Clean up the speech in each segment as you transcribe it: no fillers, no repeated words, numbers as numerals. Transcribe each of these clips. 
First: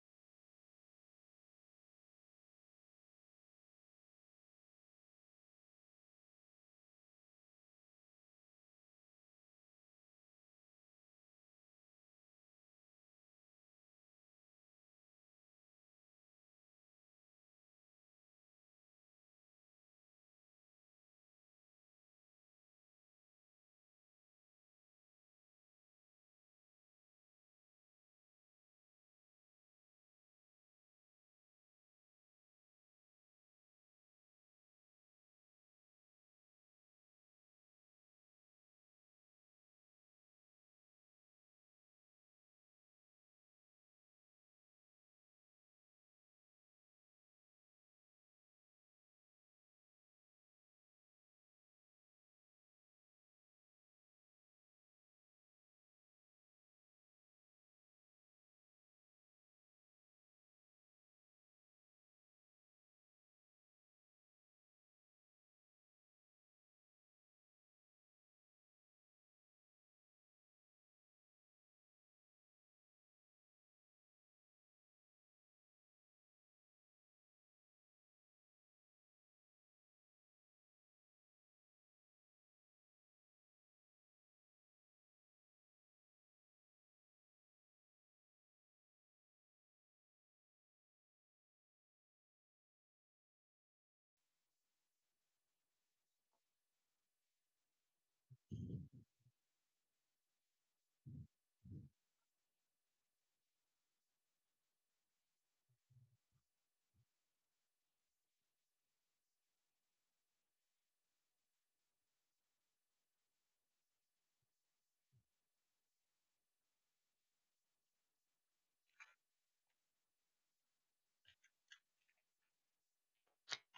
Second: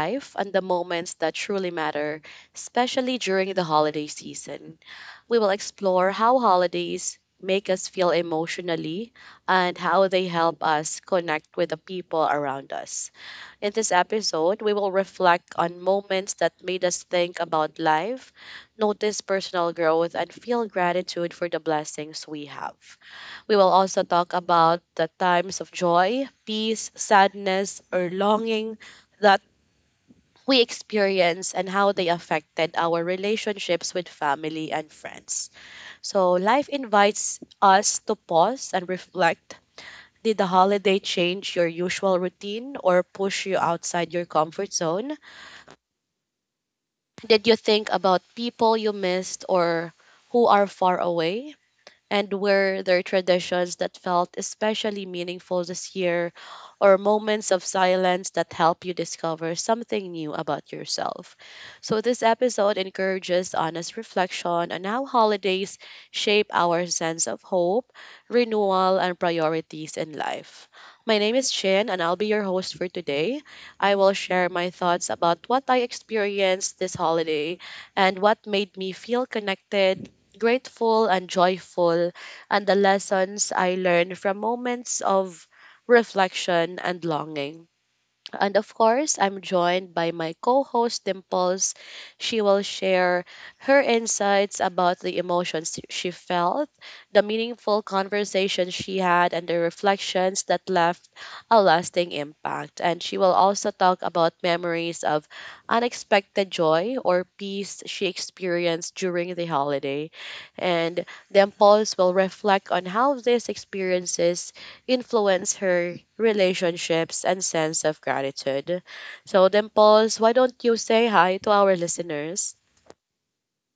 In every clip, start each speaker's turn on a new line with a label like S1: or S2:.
S1: life and the moments that truly matter, especially during the holiday season. We will explore how holidays make us feel emotionally and how they help us connect with the people around us. In this episode, we will reflect on moments that made us think about life, notice personal growth, and feel gratitude for the blessings we have. We will also talk about the times of joy, peace, sadness, or longing that we experience and how they affected our relationships with family and friends. So, life invites us to pause and reflect. Did the holiday change your usual routine or push you outside your comfort zone? Did you think about people you missed or who are far away? And were there traditions that felt especially meaningful this year or moments of silence that help you discover something new about yourself? So, this episode encourages honest reflection on how holidays shape our sense of hope, renewal, and priorities in life. My name is Chin, and I'll be your host for today. I will share my thoughts about what I experienced this holiday and what made me feel connected, grateful and joyful, and the lessons I learned from moments of reflection and longing. And of course, I'm joined by my co host Dimples. She will share her insights about the emotions she felt, the meaningful conversations she had, and the reflections that left a lasting impact. And she will also talk about memories of unexpected joy or peace she experienced during the holiday. And Dimples will reflect on how these experiences influence her relationships, and sense of gratitude. So, Dimples, why don't you say hi to our listeners?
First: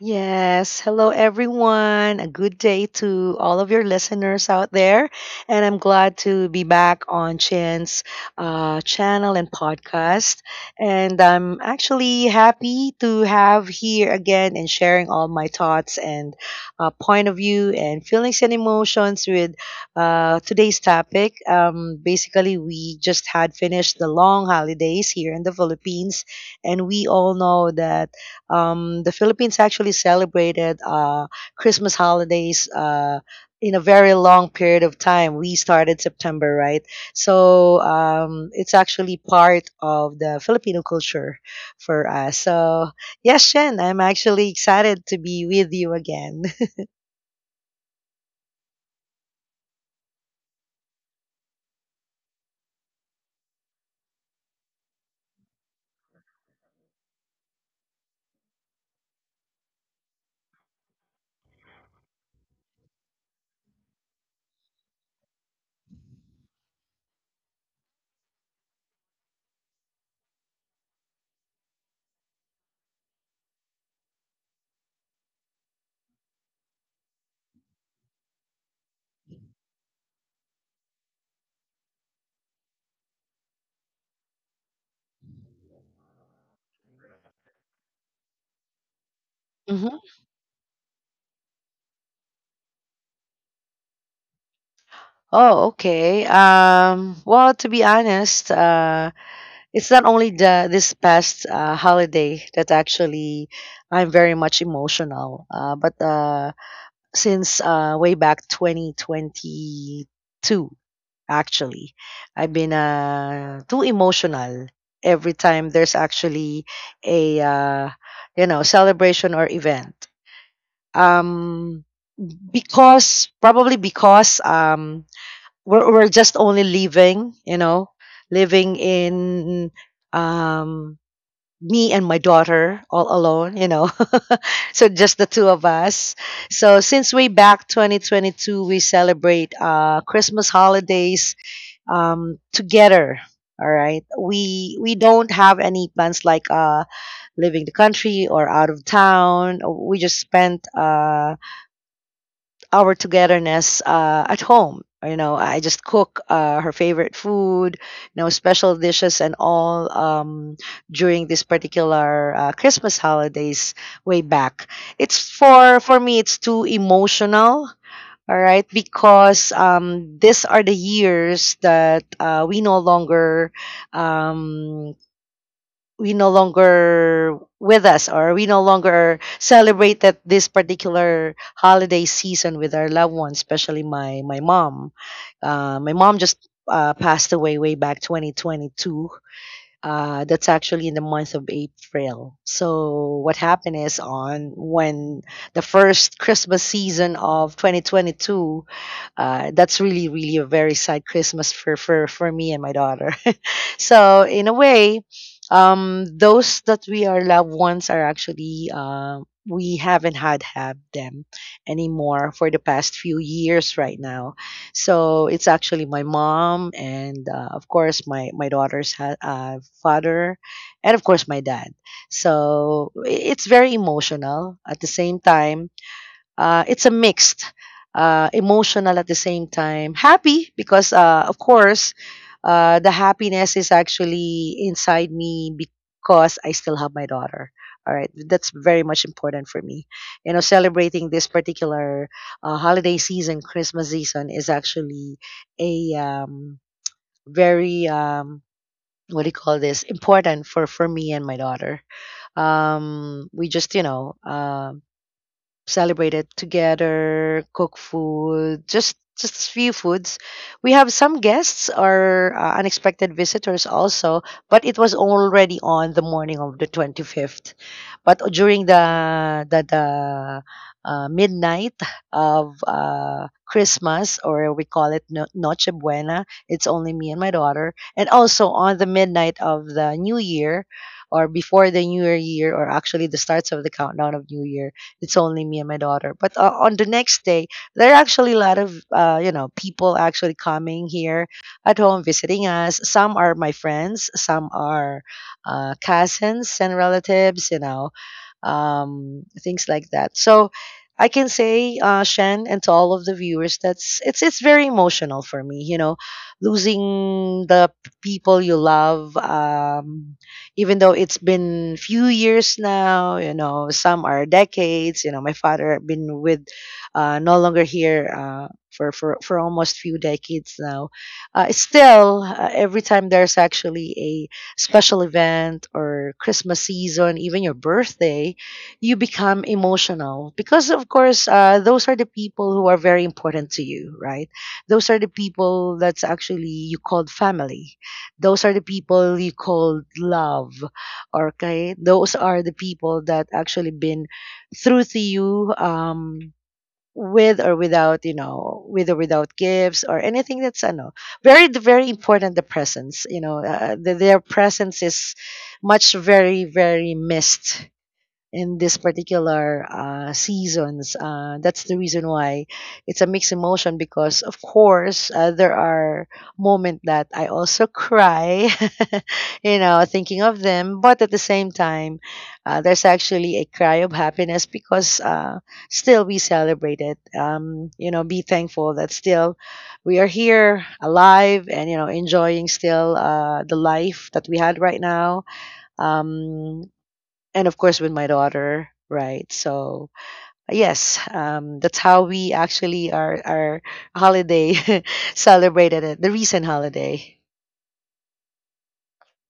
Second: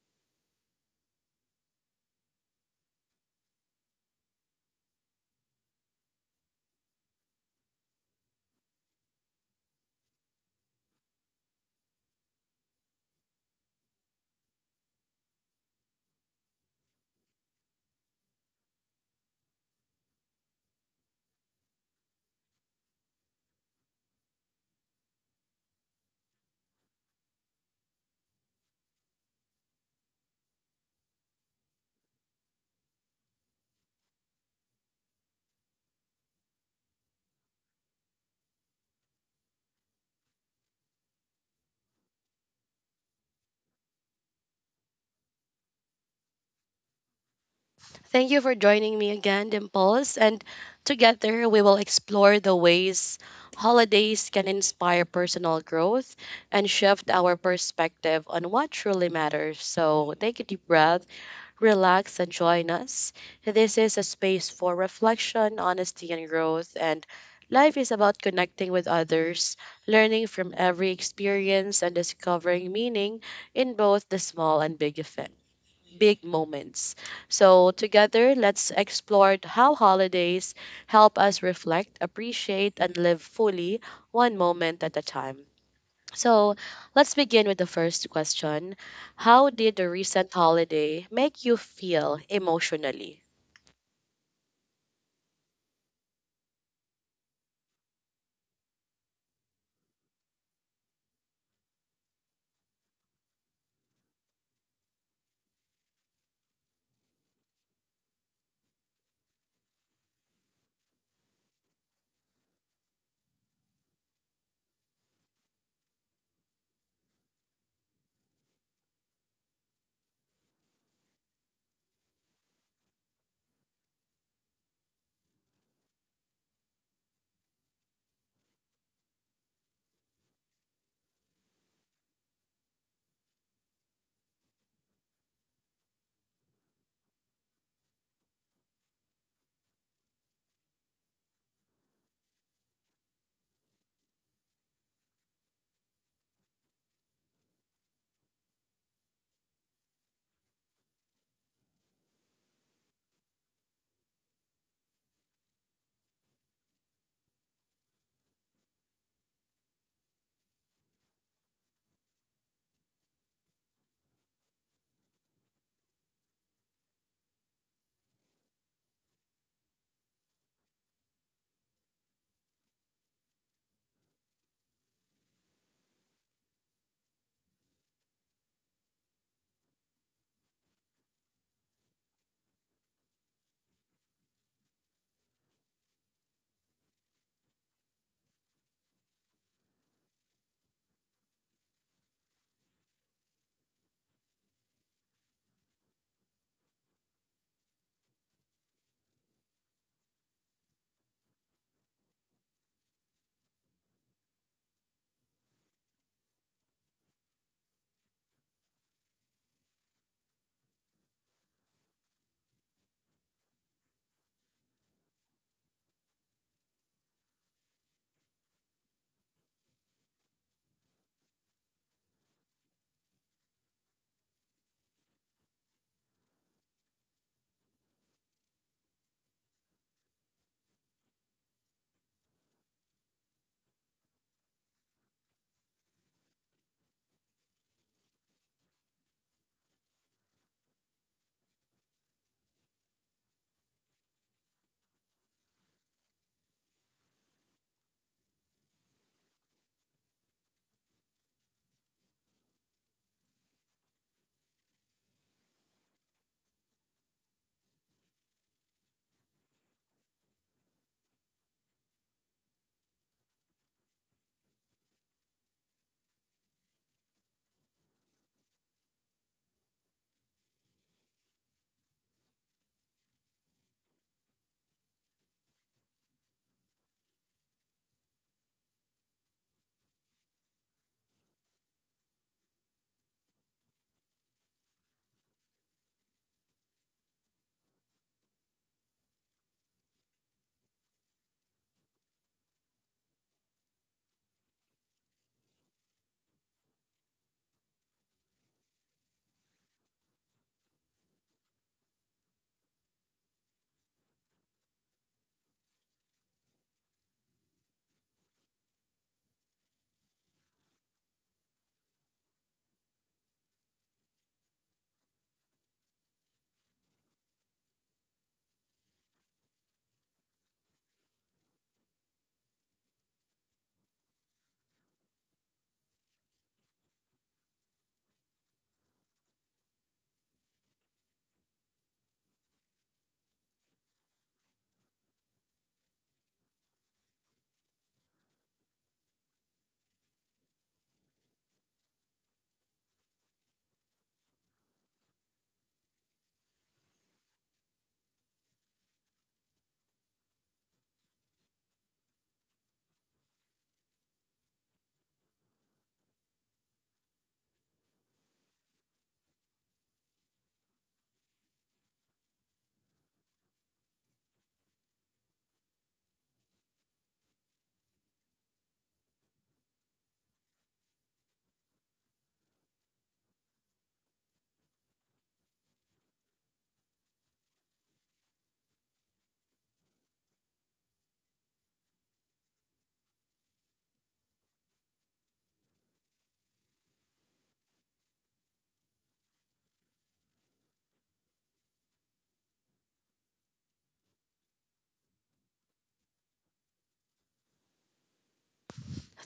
S2: Yes. Hello, everyone. A good day to all of your listeners out there. And I'm glad to be back on Chin's channel and podcast. And I'm actually happy to have here again and sharing all my thoughts and point of view and feelings and emotions with today's topic. Basically, we just had finished the long holidays here in the Philippines. And we all know that the Philippines actually celebrated Christmas holidays in a very long period of time. We started September, right? So it's actually part of the Filipino culture for us. So, yes, Shen, I'm actually excited to be with you again.
S1: Thank you for joining me again, Dimples. And together, we will explore the ways holidays can inspire personal growth and shift our perspective on what truly matters. So, take a deep breath, relax, and join us. This is a space for reflection, honesty, and growth. And life is about connecting with others, learning from every experience, and discovering meaning in both the small and big effect. Big moments. So, together, let's explore how holidays help us reflect, appreciate, and live fully one moment at a time. So let's begin with the first question. How did the
S2: hmm
S1: recent holiday make you feel emotionally?
S2: Oh, okay. Well, to be honest, it's not only the this past holiday that actually I'm very much emotional, but since way back 2022 actually I've been too emotional every time there's actually a you know celebration or event, um, because probably because we're just only living, you know, living in, um, me and my daughter all alone, you know. so just the two of us. So since way back 2022, we celebrate Christmas holidays together. All right. We don't have any plans like leaving the country or out of town. We just spent our togetherness at home. You know, I just cook her favorite food, you know, special dishes and all, during this particular Christmas holidays way back. It's for me, it's too emotional. All right, because these are the years that we no longer, um, we no longer with us, or we no longer celebrated this particular holiday season with our loved ones, especially my mom. My mom just passed away way back 2022. That's actually in the month of April. So what happened is on when the first Christmas season of 2022, that's really, really a very sad Christmas for me and my daughter. so, in a way, those that we are loved ones are actually, we haven't had have them anymore for the past few years right now. So it's actually my mom and, of course, my daughter's father and of course my dad. So it's very emotional at the same time. It's a mixed emotional at the same time, happy because of course the happiness is actually inside me because I still have my daughter. All right, that's very much important for me. You know, celebrating this particular holiday season, Christmas season, is actually a very, what do you call this, important for me and my daughter. We just celebrated together, cook food, just a few foods. We have some guests or unexpected visitors also, but it was already on the morning of the 25th. But during the midnight of Christmas, or we call it Noche Buena, it's only me and my daughter. And also on the midnight of the New Year, or before the New Year, or actually the starts of the countdown of New Year, it's only me and my daughter. But on the next day, there are actually a lot of people actually coming here at home visiting us. Some are my friends, some are cousins and relatives. You know, things like that. So I can say, Shen, and to all of the viewers, that's, it's very emotional for me. You know, losing the people you love, even though it's been few years now. You know, some are decades. You know, my father been with, no longer here. For almost few decades now, still every time there's actually a special event or Christmas season, even your birthday, you become emotional because of course those are the people who are very important to you, right? Those are the people that's actually you called family, those are the people you called love. Okay, those are the people that actually been through to you, with or without, you know, with or without gifts or anything, that's I know very very important, the presence. You know, their presence is much very very missed in this particular seasons. That's the reason why it's a mixed emotion because, of course, there are moments that I also cry, you know, thinking of them. But at the same time, there's actually a cry of happiness because, still we celebrate it. You know, be thankful that still we are here alive and, you know, enjoying still the life that we had right now, um, and of course with my daughter, right? So yes, that's how we actually our holiday celebrated it, the recent holiday.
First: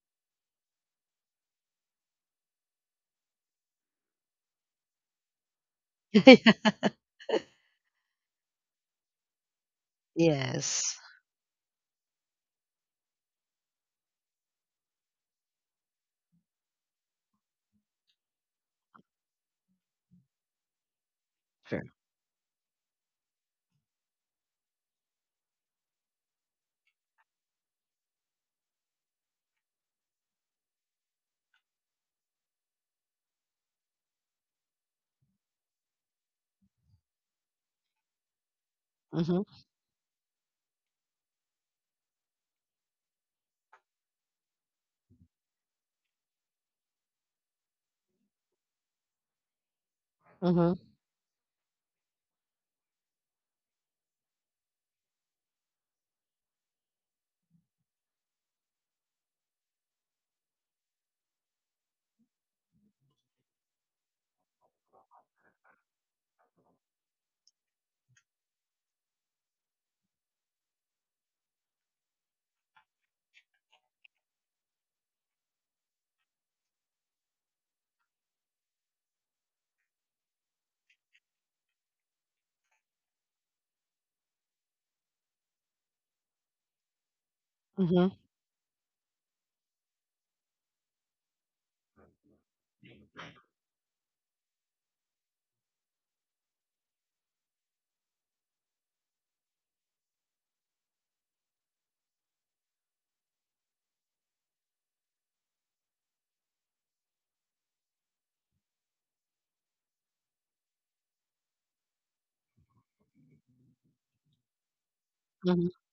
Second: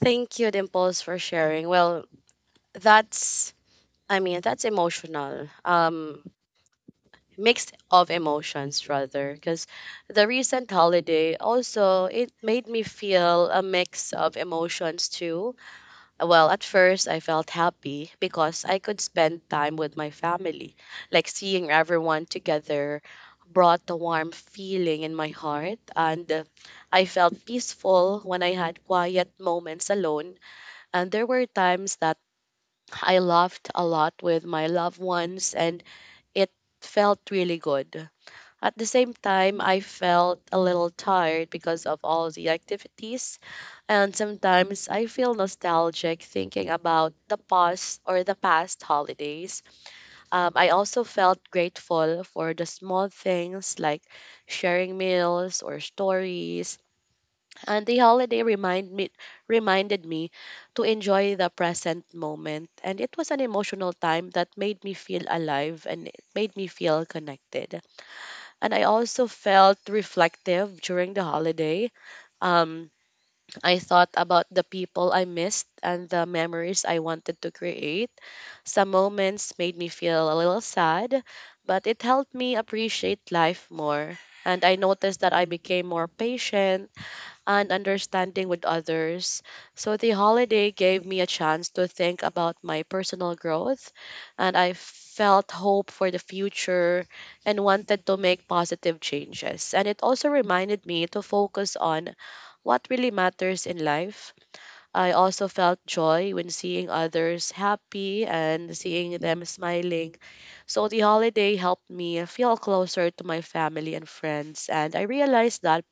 S1: Thank you, Dimples, for sharing. Well, that's, I mean, that's emotional. Mixed of emotions rather because the recent
S2: yes
S1: holiday also it made me feel a mix of emotions too. Well, at first, I felt happy because I could spend time with my family. Like seeing
S2: sure.
S1: everyone together brought a warm feeling in my heart, and I felt peaceful when I had quiet moments alone. And there were times that I laughed a lot with my loved ones, and it felt really good. At the same
S2: hmm
S1: time, I felt a little tired because of all the activities, and sometimes I feel nostalgic thinking about the past or the past holidays. I
S2: hmm
S1: also felt grateful for the small things like sharing meals or stories, and the holiday reminded me to enjoy the present moment, and it was an emotional time that made me feel alive and it made me feel connected and I also felt reflective during the holiday. Um, I thought about the people I missed and the memories I wanted to create. Some moments made me feel a little sad, but it helped me appreciate life more. And I noticed that I became more patient and
S2: hmm
S1: understanding with others. So the holiday gave me a chance to think about my personal growth, and I felt hope for the future and wanted to make positive changes. And it also reminded me to focus on what really matters in life. I also felt joy when seeing others happy and seeing them smiling. So the holiday helped me feel closer to my family and friends, and I realized
S2: hmm
S1: that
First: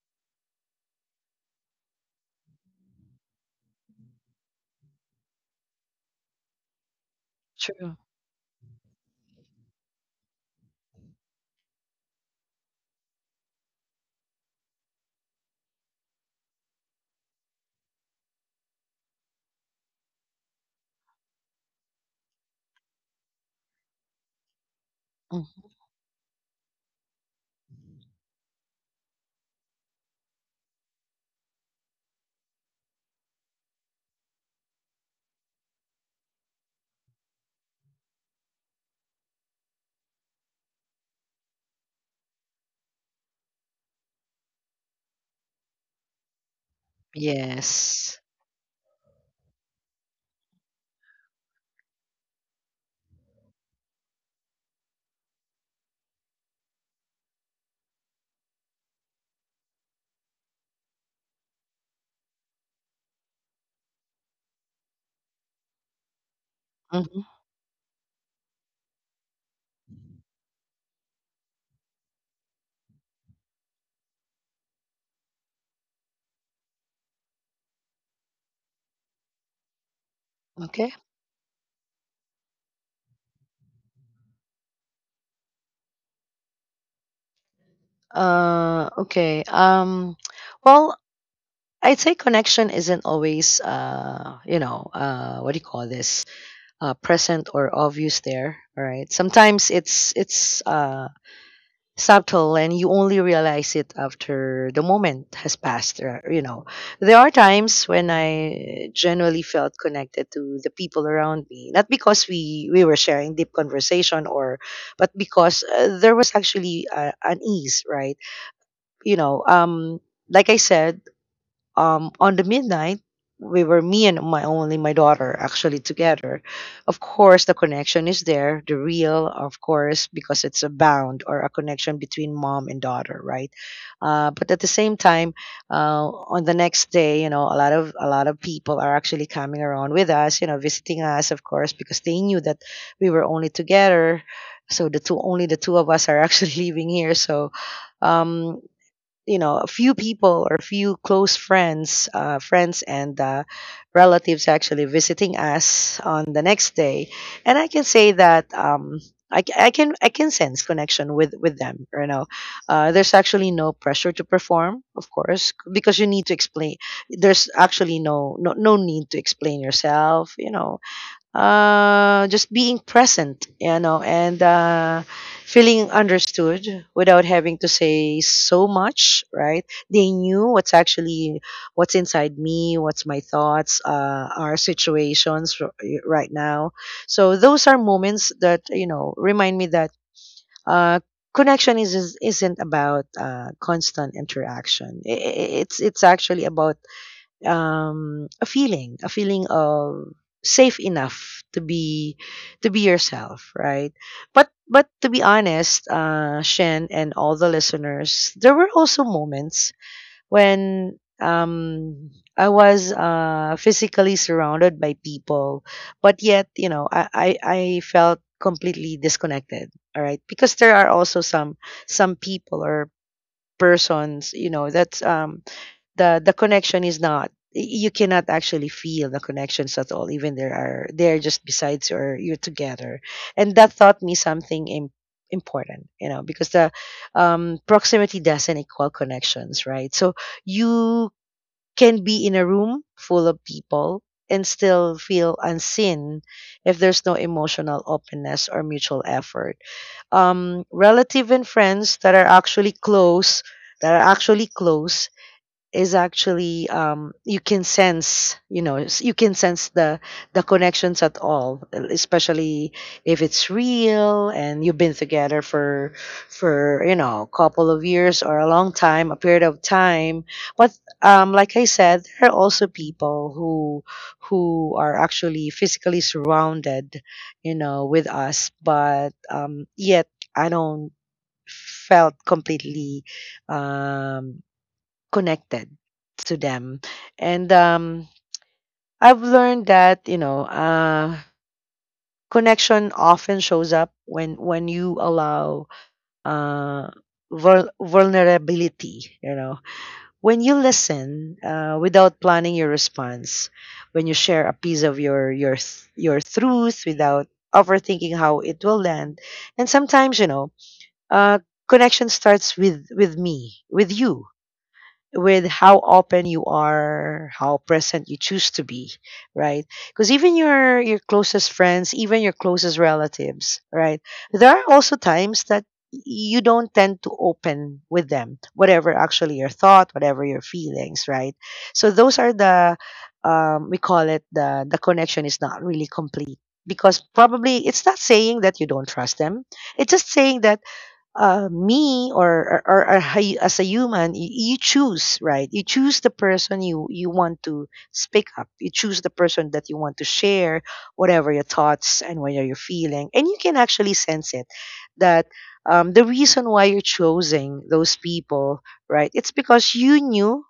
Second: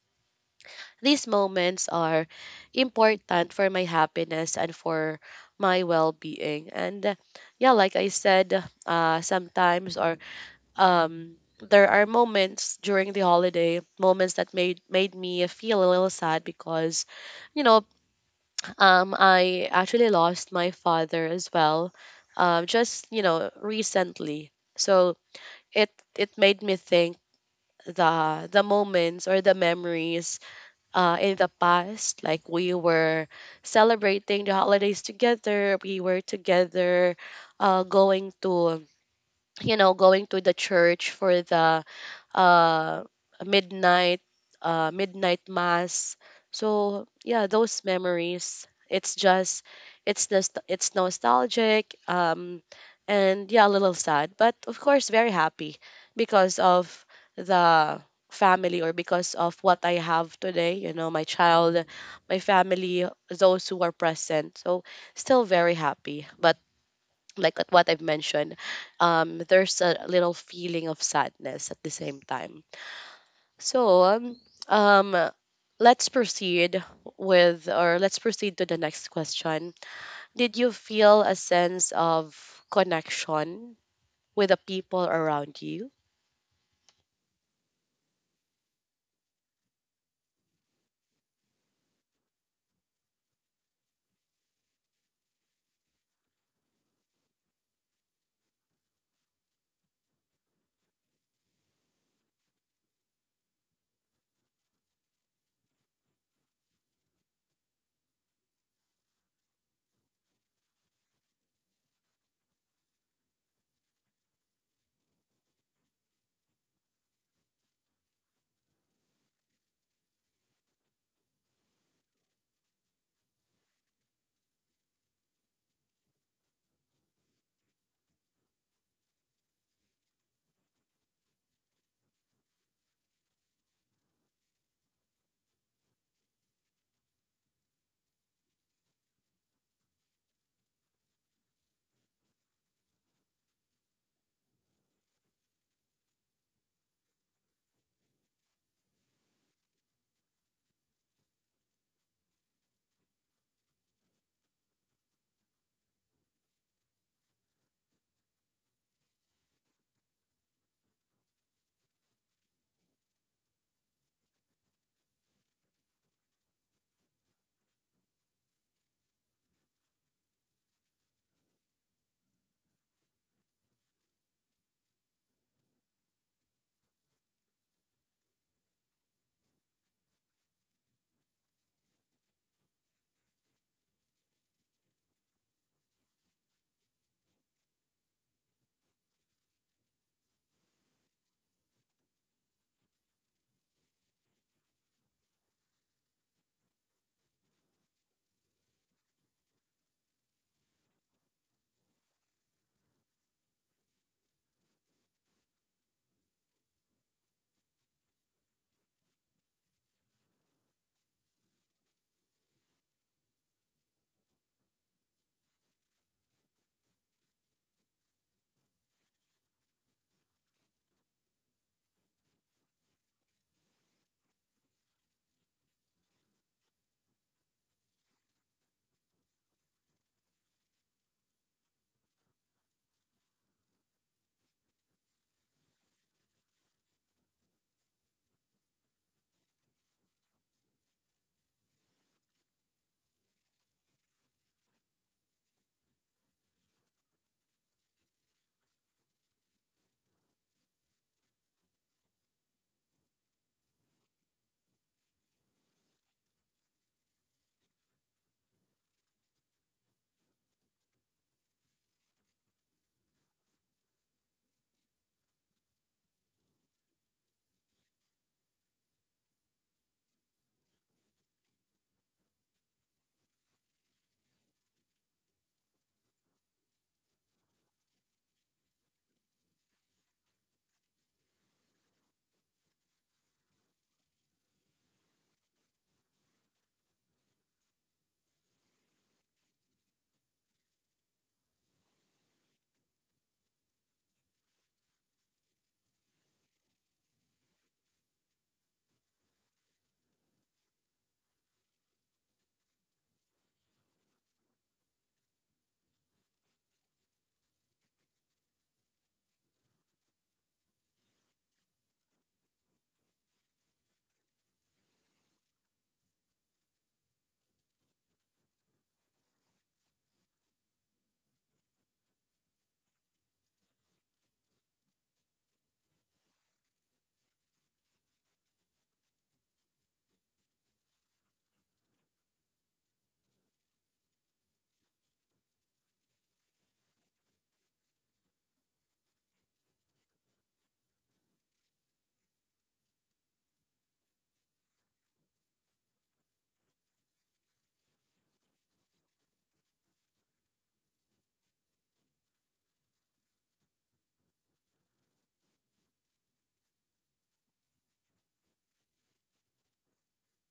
S1: these moments are important for my happiness and for my well-being. And yeah, like
S2: true
S1: I said, sometimes or there are moments during the holiday, moments that made me feel a little sad because, you know, I actually lost my father as well, just recently. So
S2: Mm.
S1: it it made me think the moments or the memories in the past. Like we were celebrating the holidays together, we were together, uh, going to going to the church for the uh, midnight midnight mass. So yeah, those
S2: yes
S1: memories. It's just it's nostalgic, and yeah, a little sad, but of course very happy because of the family or because of what I have today. My child, my family, those who are present. So still very happy, but
S2: hmm
S1: like what I've mentioned, there's a little feeling of sadness at the same time. So, um, let's proceed with, or let's proceed to the next question. Did you
S2: okay
S1: feel a sense of connection with the people around you?
S2: okay, well, I'd say connection isn't always what do you call this, present or obvious there. All right, sometimes it's subtle, and you only realize it after the moment has passed, or, you know, there are times when I generally felt connected to the people around me, not because we were sharing deep conversation, or but because there was actually an ease, right? you know um like I said, on the midnight we were, me and my only my daughter actually together. Of course the connection is there, the real, of course, because it's a bound or a connection between mom and daughter, right? But at the same time, on the next day, you know, a lot of people are actually coming around with us, you know, visiting us, of course because they knew that we were only together. So the two, only the two of us are actually living here. So, um you know, a few people or a few close friends, friends and relatives actually visiting us on the next day. And I can say that, I can sense connection with them. You know, there's actually no pressure to perform, of course, because you need to explain, there's actually no need to explain yourself, you know. Just being present, you know, and feeling understood without having to say so much, right? They knew what's actually what's inside me, what's my thoughts, our situations right now. So those are moments that, you know, remind me that uh, connection is isn't about constant interaction. It's actually about, a feeling of safe enough to be yourself, right? But to be honest, Shen and all the listeners, there were also moments when, I was physically surrounded by people, but yet, you know, I felt completely disconnected. All right, because there are also some people or persons, you know, that's, the connection is not, you cannot actually feel the connections at all, even there are, they're just besides you or you're together. And that taught me something important, you know, because the, proximity doesn't equal connections, right? So you can be in a room full of people and still feel unseen if there's no emotional openness or mutual effort. Relative and friends that are actually close, that are actually close is actually, you can sense, you know, you can sense the connections at all, especially if it's real and you've been together for you know a couple of years or a long time, a period of time. But, like I said, there are also people who are actually physically surrounded, you know, with us, but yet I don't felt completely, um connected to them. And, I've learned that, you know, connection often shows up when you allow, uh, vulnerability. You know, when you listen without planning your response, when you share a piece of your truth without overthinking how it will land, and sometimes, you know, uh, connection starts with me with you, with how open you are, how present you choose to be, right? Because even your closest friends, even your closest relatives, right? There are also times that you don't tend to open with them, whatever actually your thought, whatever your feelings, right? So those are the, we call it, the connection is not really complete because probably it's not saying that you don't trust them. It's just saying that, me or a hu- as a human, you choose, right? You choose the person you want to speak up. You choose the person that you want to share whatever your thoughts and what you're feeling, and you can actually sense it that the reason why you're choosing those people, right? It's because you knew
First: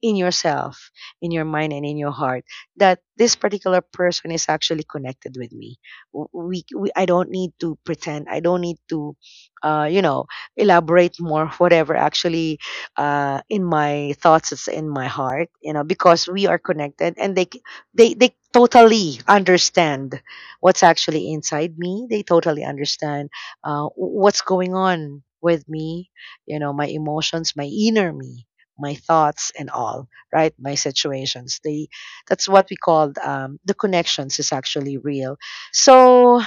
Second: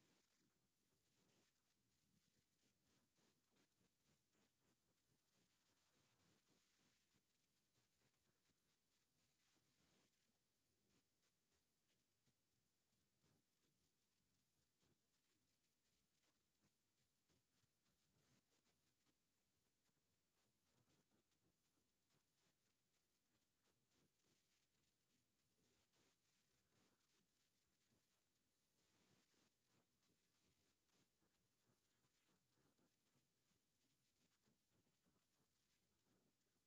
S2: in yourself, in your mind, and in your heart that this particular person is actually connected with me. We I don't need to pretend. I don't need to uh, you know, elaborate more whatever actually in my thoughts, it's in my heart, you know, because we are connected, and they totally understand what's actually inside me. They totally understand what's going on with me, you know, my emotions, my inner me, my thoughts, and all right, my situations, they, that's what we called, the connections is actually real. So,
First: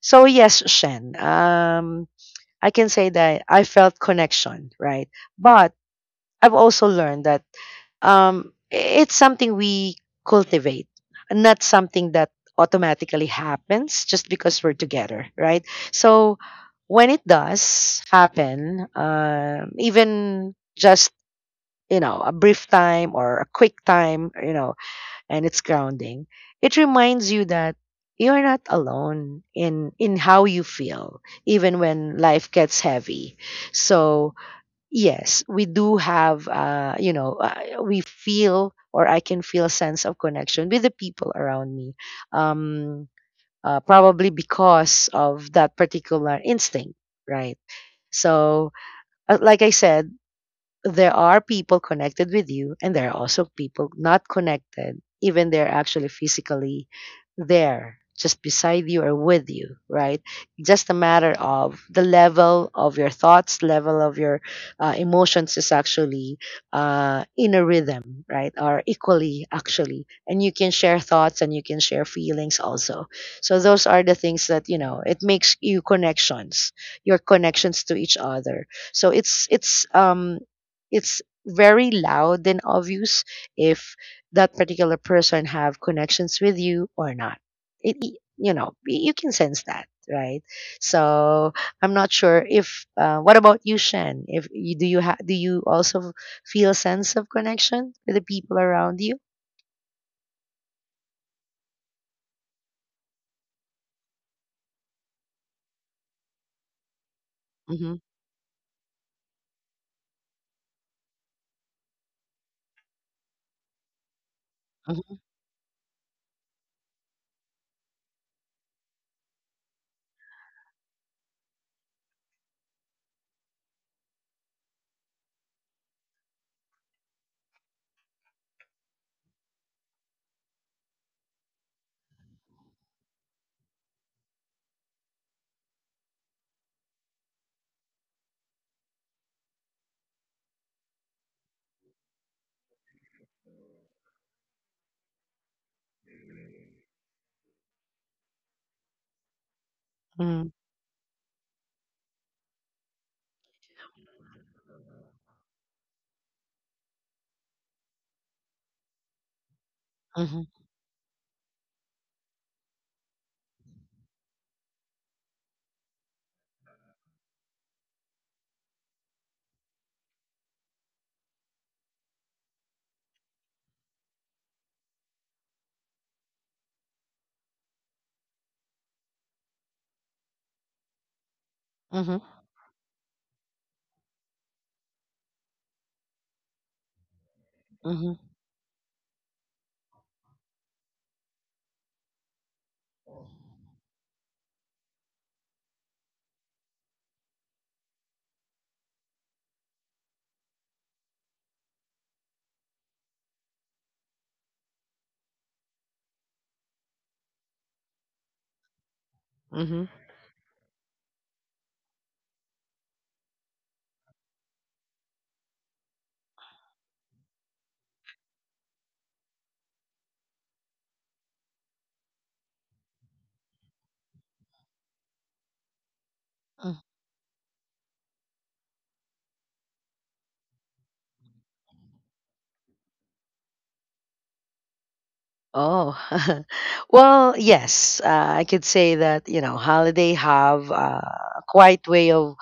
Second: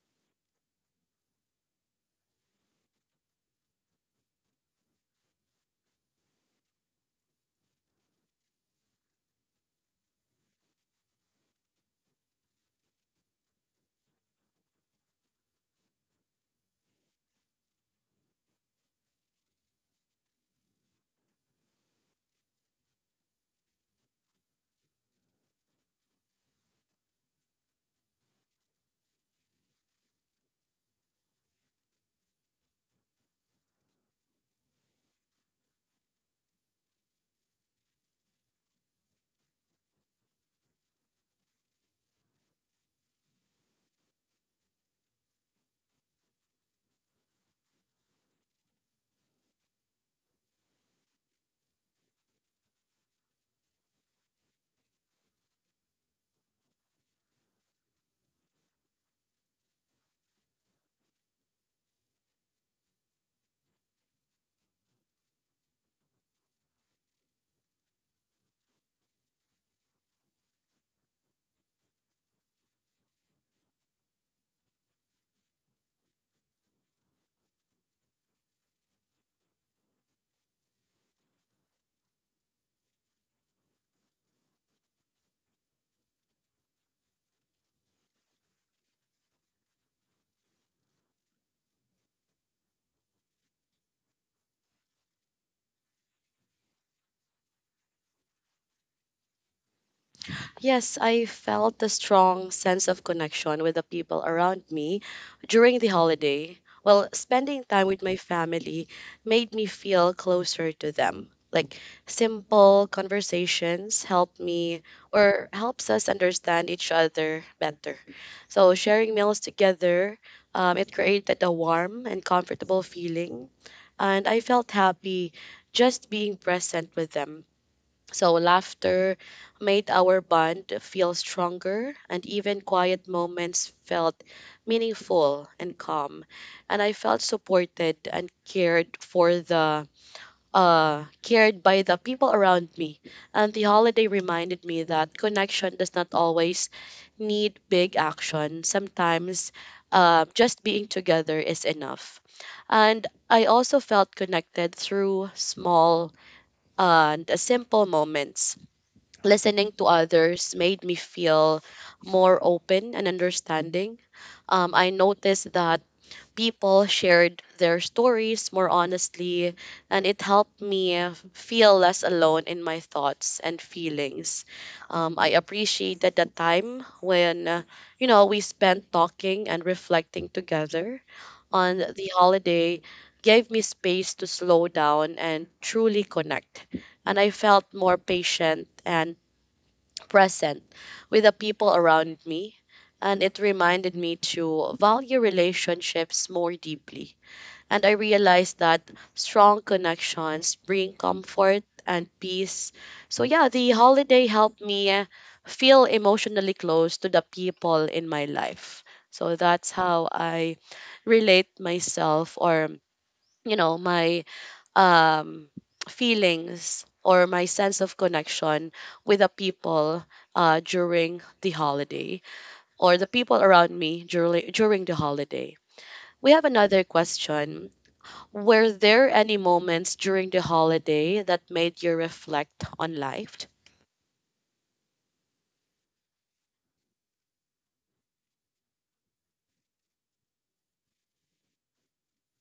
S2: so yes, Shen, I can say that I felt connection, right? But I've also learned that it's something we cultivate, not something that automatically happens just because we're together, right? So when it does happen, even just, you know, a brief time or a quick time, you know, and it's grounding. It reminds you that you're not alone in how you feel, even when life gets heavy. So, yes, we do have you know, we feel, or I can feel a sense of connection with the people around me. Um Probably because of that particular instinct, right? So, like I said, there are people connected with you, and there are also people not connected, even they're actually physically there just beside you or with you, right? Just a matter of the level of your thoughts, level of your emotions is actually in a rhythm, right? Or equally actually, and you can share thoughts and you can share feelings also. So those are the things that, you know, it makes you connections, your connections to each other. So it's it's very loud and obvious if that particular person have connections with you or not. You know, you can sense that, right? So I'm not sure if what about you, Shen? If you do, you have, do you also feel sense of connection with the people around you?
S1: Yes, I felt a strong sense of connection with the people around me during the holiday. Well, spending time
S2: Hmm.
S1: with my family made me feel closer to them. Like simple conversations help me or helps us understand each other better. So sharing meals together, it created a warm and comfortable feeling, and I felt happy just being present with them. So laughter made our bond feel stronger, and even quiet moments felt meaningful and calm. And I felt supported and cared by the people around me. And the holiday reminded me that connection does not always need big action. Sometimes
S2: Mm,
S1: just being together is enough. And I also felt connected through small and simple moments listening to
S2: mhm,
S1: others made me feel more open and understanding. I noticed that people shared their stories more honestly, and it helped me feel less alone in my thoughts and feelings. I appreciated the time when, we spent talking and reflecting together on the
S2: mhm,
S1: holiday gave me space to slow down and truly connect and I felt more
S2: mhm,
S1: patient and present with the people around me, and it reminded me to value relationships more deeply. And I realized that strong connections bring comfort and peace. So, yeah, the holiday helped me feel emotionally close to the people in my life. So, that's
S2: mhm,
S1: how I relate myself or, my um, feelings or my sense of connection with the people during the holiday or the people around me during the holiday. We have another
S2: mm.
S1: question. Were there any moments during the holiday that made you reflect on life?
S2: Oh, well, yes, I could say that, you know, holiday have a quiet way of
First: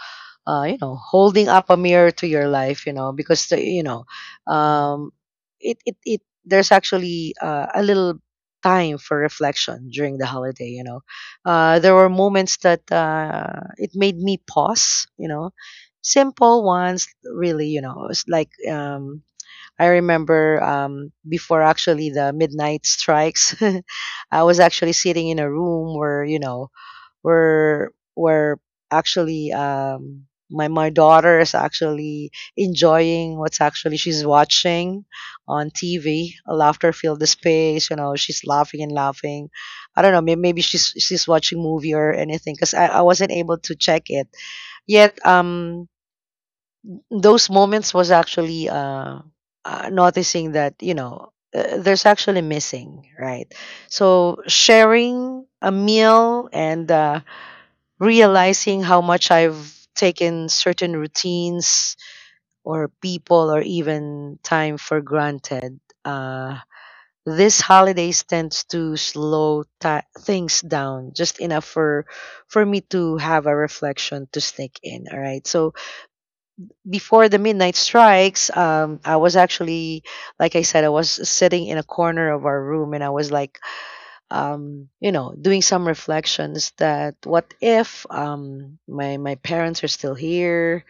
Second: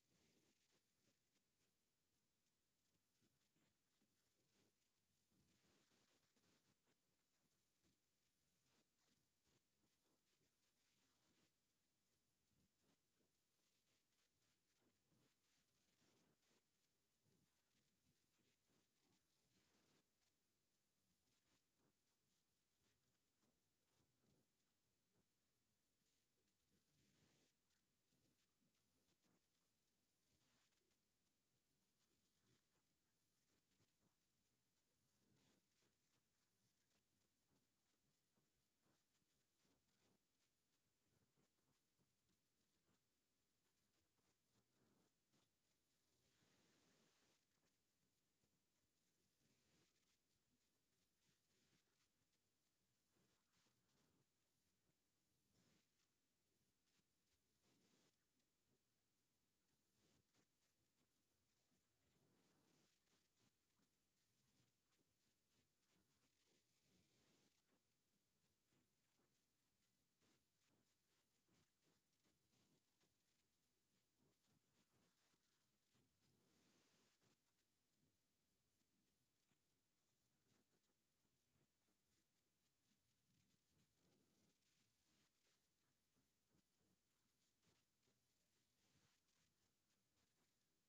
S2: you know, holding up a mirror to your life, you know, because the, you know, um, it there's actually a little time for reflection during the holiday, you know. There were moments that it made me pause, you know, simple ones really, you know. It's like, I remember, before actually the midnight strikes, I was actually sitting in a room where, you know, where actually, my my daughter is actually enjoying what's actually she's watching on TV. Laughter filled the space. You know, she's laughing and laughing. I don't know. Maybe she's watching movie or anything because I wasn't able to check it yet. Those moments was actually noticing that, you know, there's actually missing, right? So sharing a meal and, realizing how much I've taken certain routines or people or even time for granted. Uh, this holidays tends to things down just enough for me to have a reflection to sneak in. All right. So before the midnight strikes, I was actually, like I said, I was sitting in a corner of our room and I was like, you know, doing some reflections that what if, my parents are still here,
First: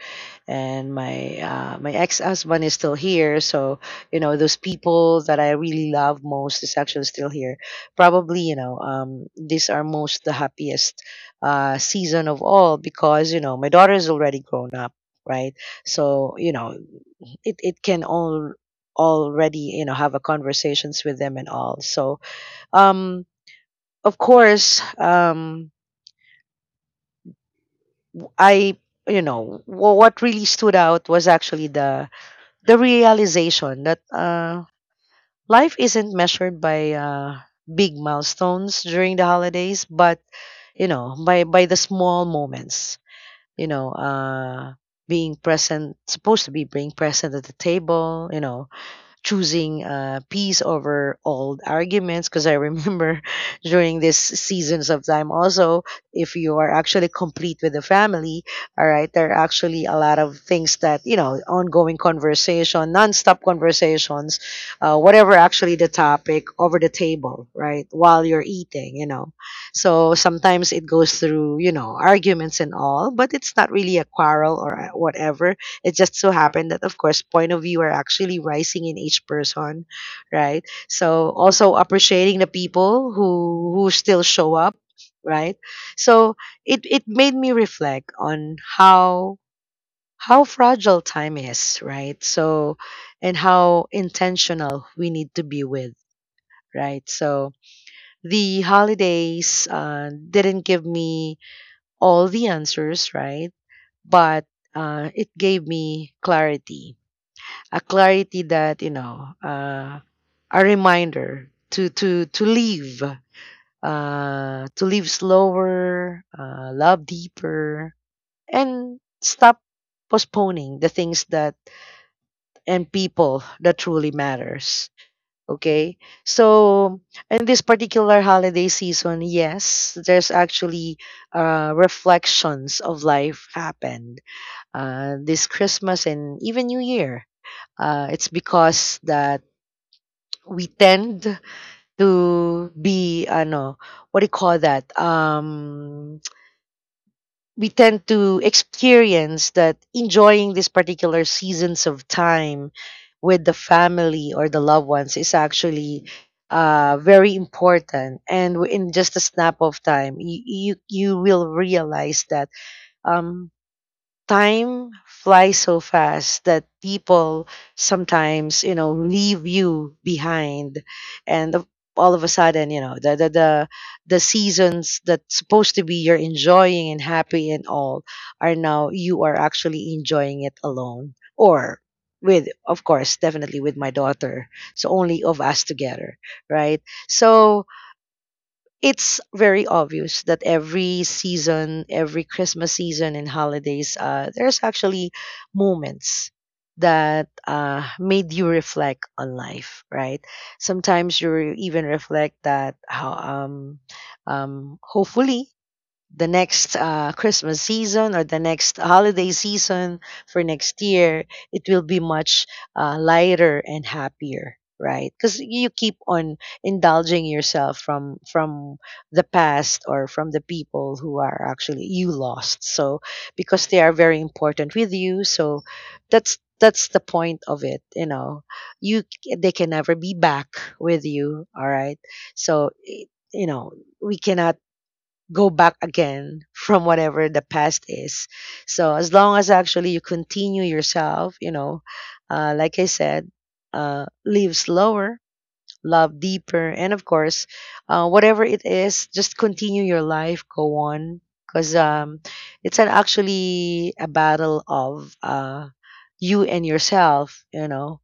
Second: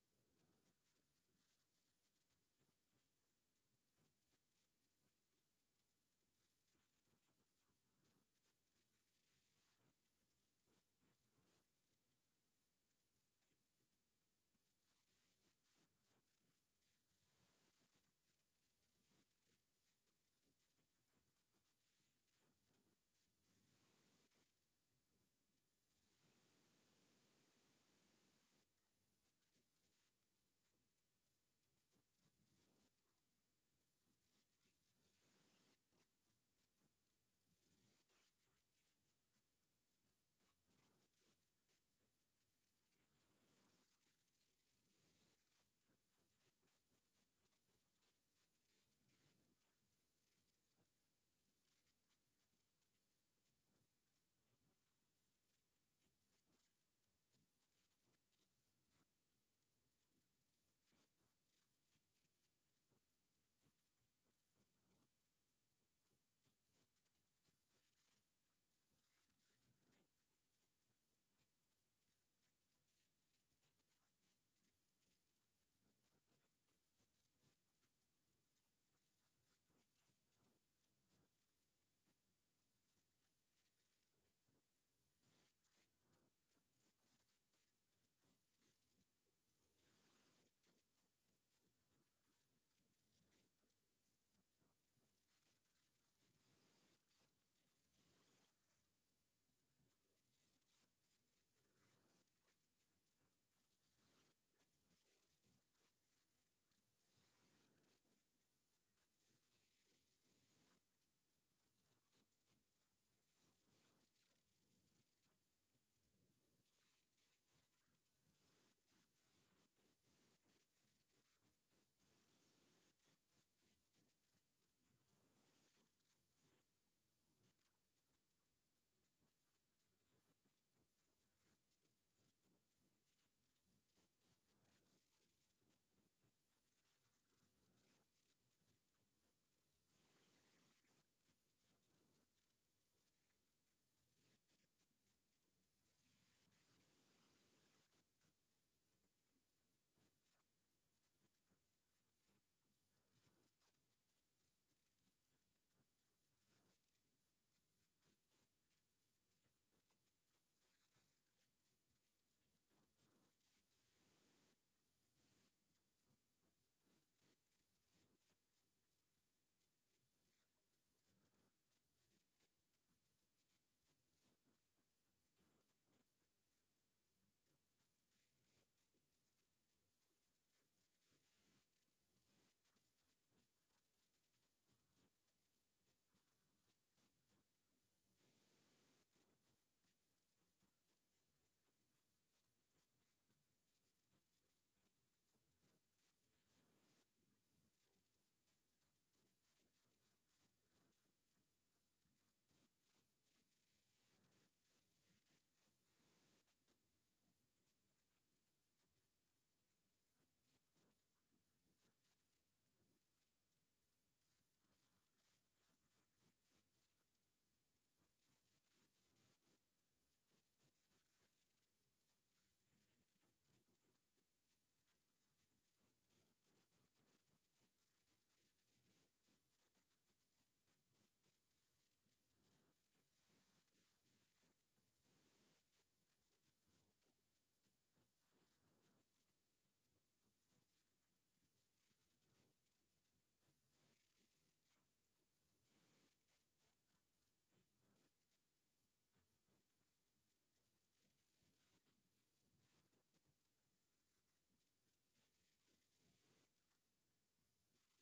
S2: and my ex husband is still here. So, you know, those people that I really love most is actually still here. Probably, you know, these are most the happiest season of all because, you know, my daughter is already grown up, right? So, you know, it can all already, you know, have a conversations with them and all. So, um of course, I, you know, what really stood out was actually the realization that, life isn't measured by, big milestones during the holidays, but, you know, by the small moments. You know, being present, supposed to be being present at the table. You know, choosing, peace over old arguments, because I remember during this seasons of time also, if you are actually complete with the family, all right, there are actually a lot of things that, you know, ongoing conversation, non-stop conversations, whatever actually the topic over the table, right, while you're eating, you know. So sometimes it goes through, you know, arguments and all, but it's not really a quarrel or whatever. It just so happened that, of course, point of view are actually rising in each person, right? So also appreciating the people who still show up, right? So it made me reflect on how fragile time is, right? So, and how intentional we need to be with, right? So the holidays, didn't give me all the answers, right? But, it gave me clarity, a clarity that, you know, a reminder to to live, to live slower, love deeper, and stop postponing the things that and people that truly matters. Okay. So in this particular holiday season, yes, there's actually, reflections of life happened, this Christmas and even new year. It's because that we tend to be ano, what do you call that, we tend to experience that enjoying these particular seasons of time with the family or the loved ones is actually very important. And in just a snap of time, you will realize that, um time flies so fast that people, sometimes, you know, leave you behind. and of- all of a sudden, you know, the seasons that's supposed to be you're enjoying and happy and all are now you are actually enjoying it alone, or with, of course, definitely with my daughter, so only of us together, right? So it's very obvious that every season, every Christmas season and holidays, there's actually moments that, made you reflect on life, right? Sometimes you even reflect that how, hopefully the next, Christmas season or the next holiday season for next year, it will be much, lighter and happier, right? Because you keep on indulging yourself from the past or from the people who are actually you lost. So because they are very important with you, so that's the point of it, you know. They can never be back with you, all right? So you know, we cannot go back again from whatever the past is. So as long as actually you continue yourself, you know, like I said, live slower, love deeper. And of course, whatever it is, just continue your life, go on. Because, it's an actually a battle of, you and yourself, you know.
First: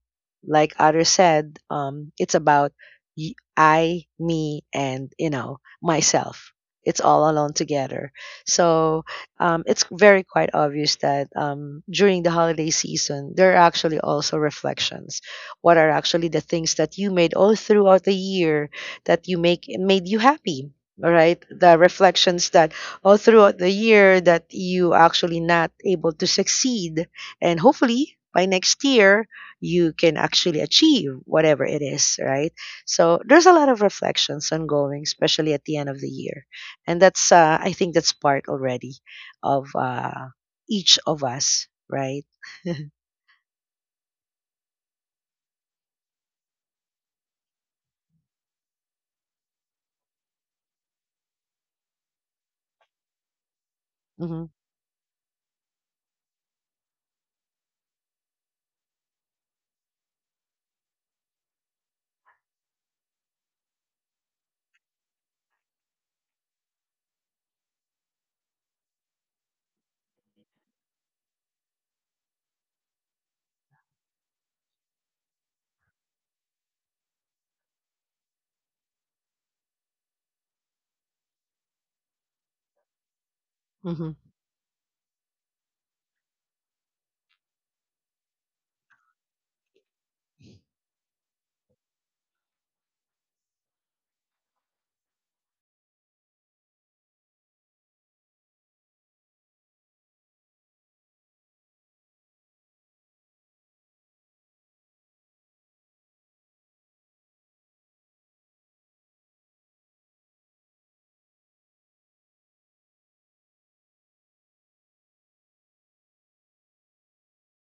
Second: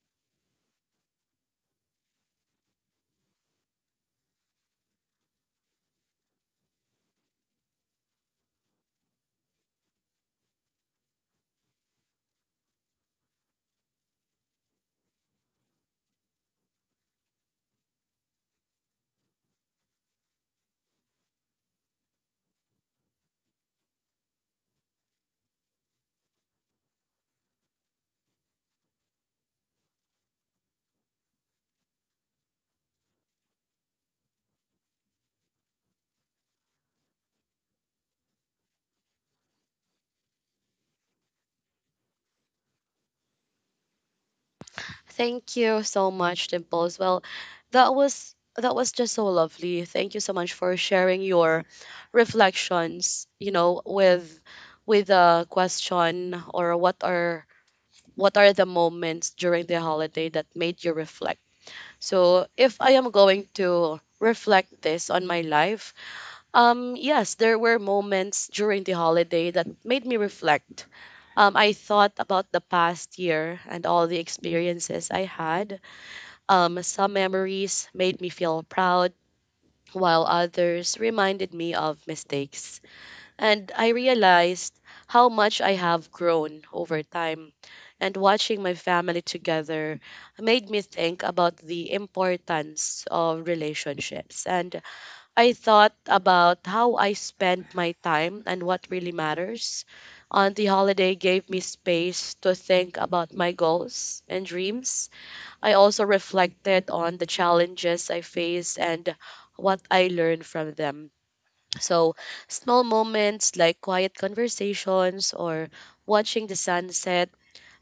S2: Like others said, it's about I, me, and, you know, myself. It's all alone together. So, it's very quite obvious that, during the holiday season, there are actually also reflections, what are actually the things that you made all throughout the year that you make made you happy? All right, the reflections that all throughout the year that you actually not able to succeed, and hopefully by next year you can actually achieve whatever it is, right? So there's a lot of reflections ongoing, especially at the end of the year, and that's, I think that's part already of, each of us, right?
S1: Thank you so much, Dimples. Well, that was just so lovely. Thank you so much for sharing your reflections, with
S2: Hmm.
S1: with a question or what are the moments during the holiday that made you reflect. So, if I am going to reflect this on my life, yes, there were moments during the holiday that made me reflect. I thought about the past year and all the experiences I had. Some memories made me feel proud, while others reminded me of mistakes. And I
S2: Hmm.
S1: realized how much I have grown over time. And watching my family together made me think about the importance of relationships. And I thought about how I spend my time and what really matters. On the holiday gave me space to think about my goals and dreams I also reflected on the challenges I faced and what I learned from them. So, small moments like quiet conversations or watching the sunset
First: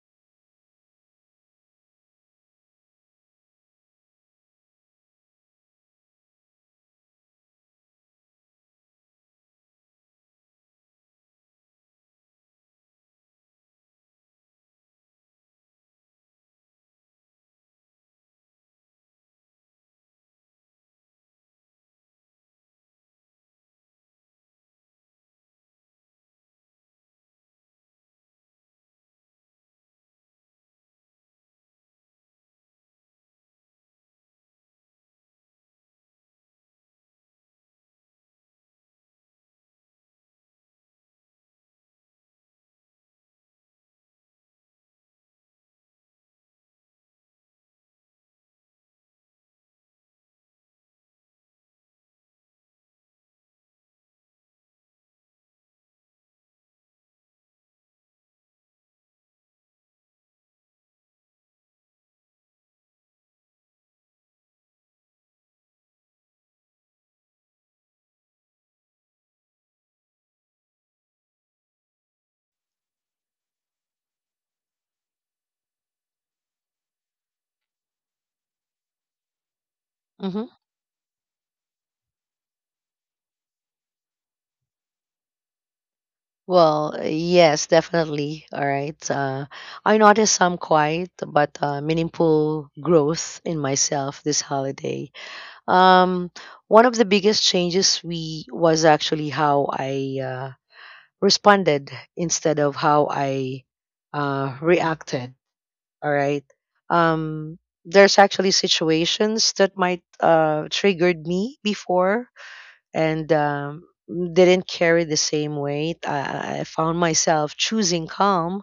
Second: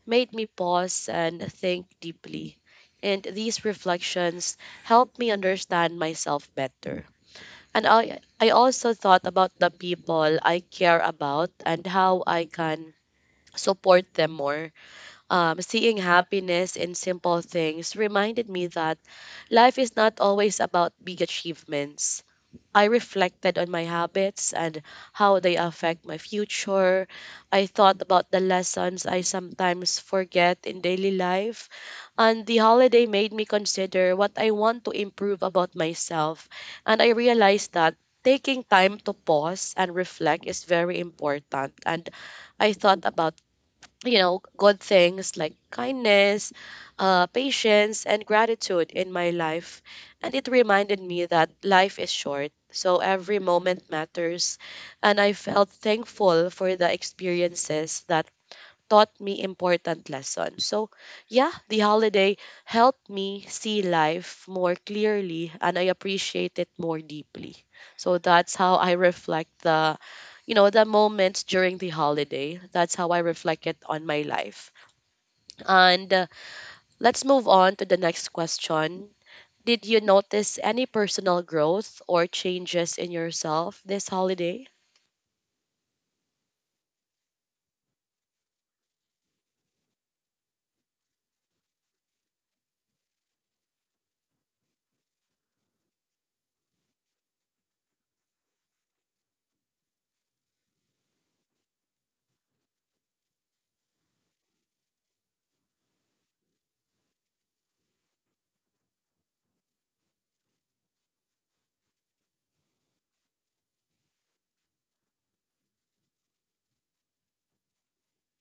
S1: made me pause and think deeply. And these reflections helped me understand myself better. And I also thought about the people I care about and how I can support them more. Seeing happiness in simple things reminded me that life is not always about big achievements. I reflected on my habits and how they affect my future. I thought about the lessons I sometimes forget in daily life. And the holiday made me consider what I want to improve about myself. And I realized that taking time to pause and reflect is very important. And I thought about good things like kindness, patience, and gratitude in my life. And it reminded me that life is short, so every moment matters. And I felt thankful for the experiences that taught me important lessons. So, yeah, the holiday helped me see life more clearly and I appreciate it more deeply. So that's how I reflect the moments during the holiday. That's how I reflect it on my life. And let's move on to the next question. Did you
S2: Hmm.
S1: notice any personal growth or changes in yourself this holiday?
S2: Well, yes, definitely. All right. I noticed some quiet but, meaningful growth in myself this holiday. Um, One of the biggest changes we was actually how I, responded instead of how I, reacted. All right. Um, there's actually situations that might, triggered me before, and, didn't carry the same weight. I found myself choosing calm,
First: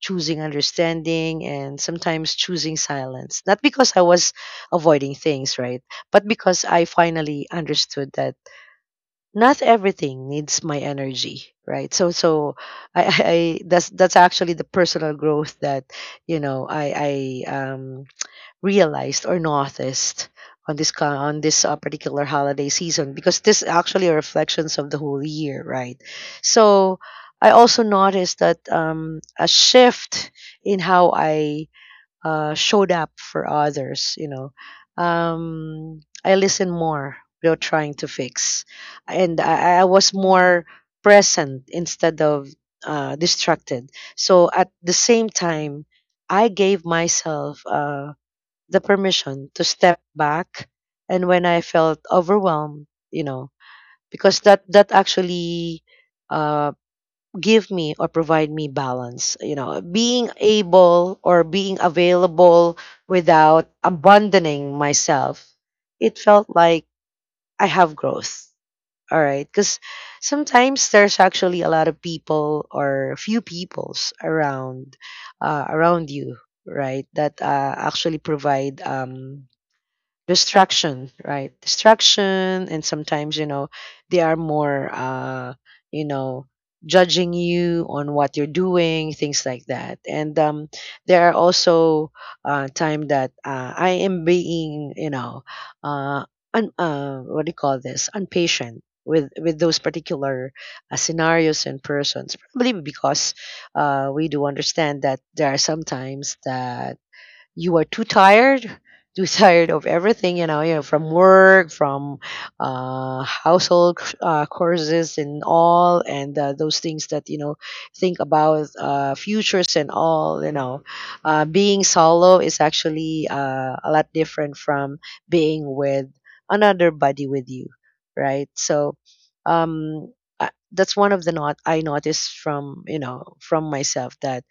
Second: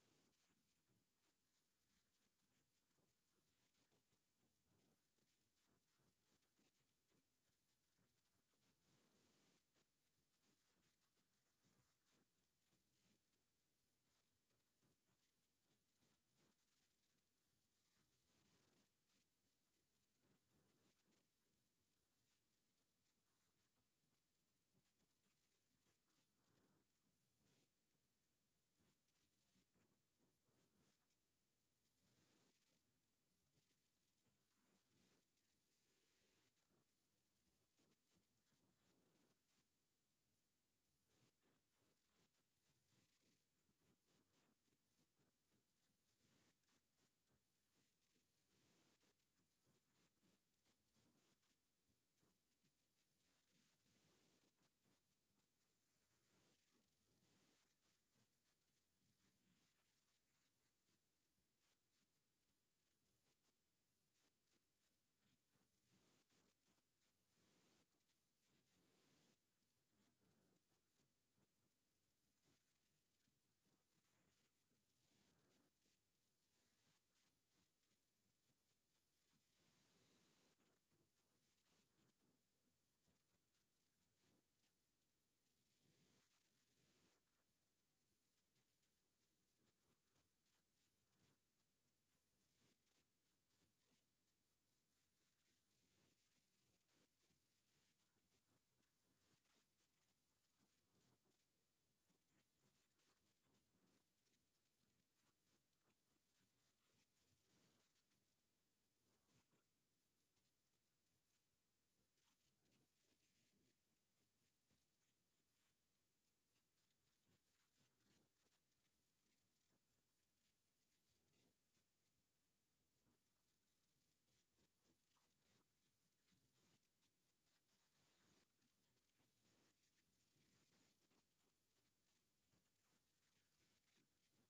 S2: choosing understanding, and sometimes choosing silence. Not because I was avoiding things, right? But because I finally understood that not everything needs my energy, right? So, that's actually the personal growth that you know I realized or noticed on on this particular holiday season, because this actually are reflections of the whole year, right? So I also noticed that a shift in how I showed up for others, you know. I listened more without trying to fix, and I was more present instead of distracted. So at the same time, I gave myself the permission to step back and when I felt overwhelmed, you know, because that actually uh give me or provide me balance, you know, being able or being available without abandoning myself. It felt like I have growth. All right, because sometimes there's actually a lot of people or few peoples around, around you, right, that actually provide distraction, right? Distraction. And sometimes, you know, they are more you know judging you on what you're doing, things like that. And there are also time that I am being, you know, uh, what do you call this, unpatient with those particular scenarios and persons, probably because we do understand that there are some times that you are too tired, too tired of everything, you know, you know, from work, from household courses and all, and those things that you know think about futures and all, you know. Being solo is actually a lot different from being with another buddy with you, right? So um, that's one of the not I noticed from you know from myself that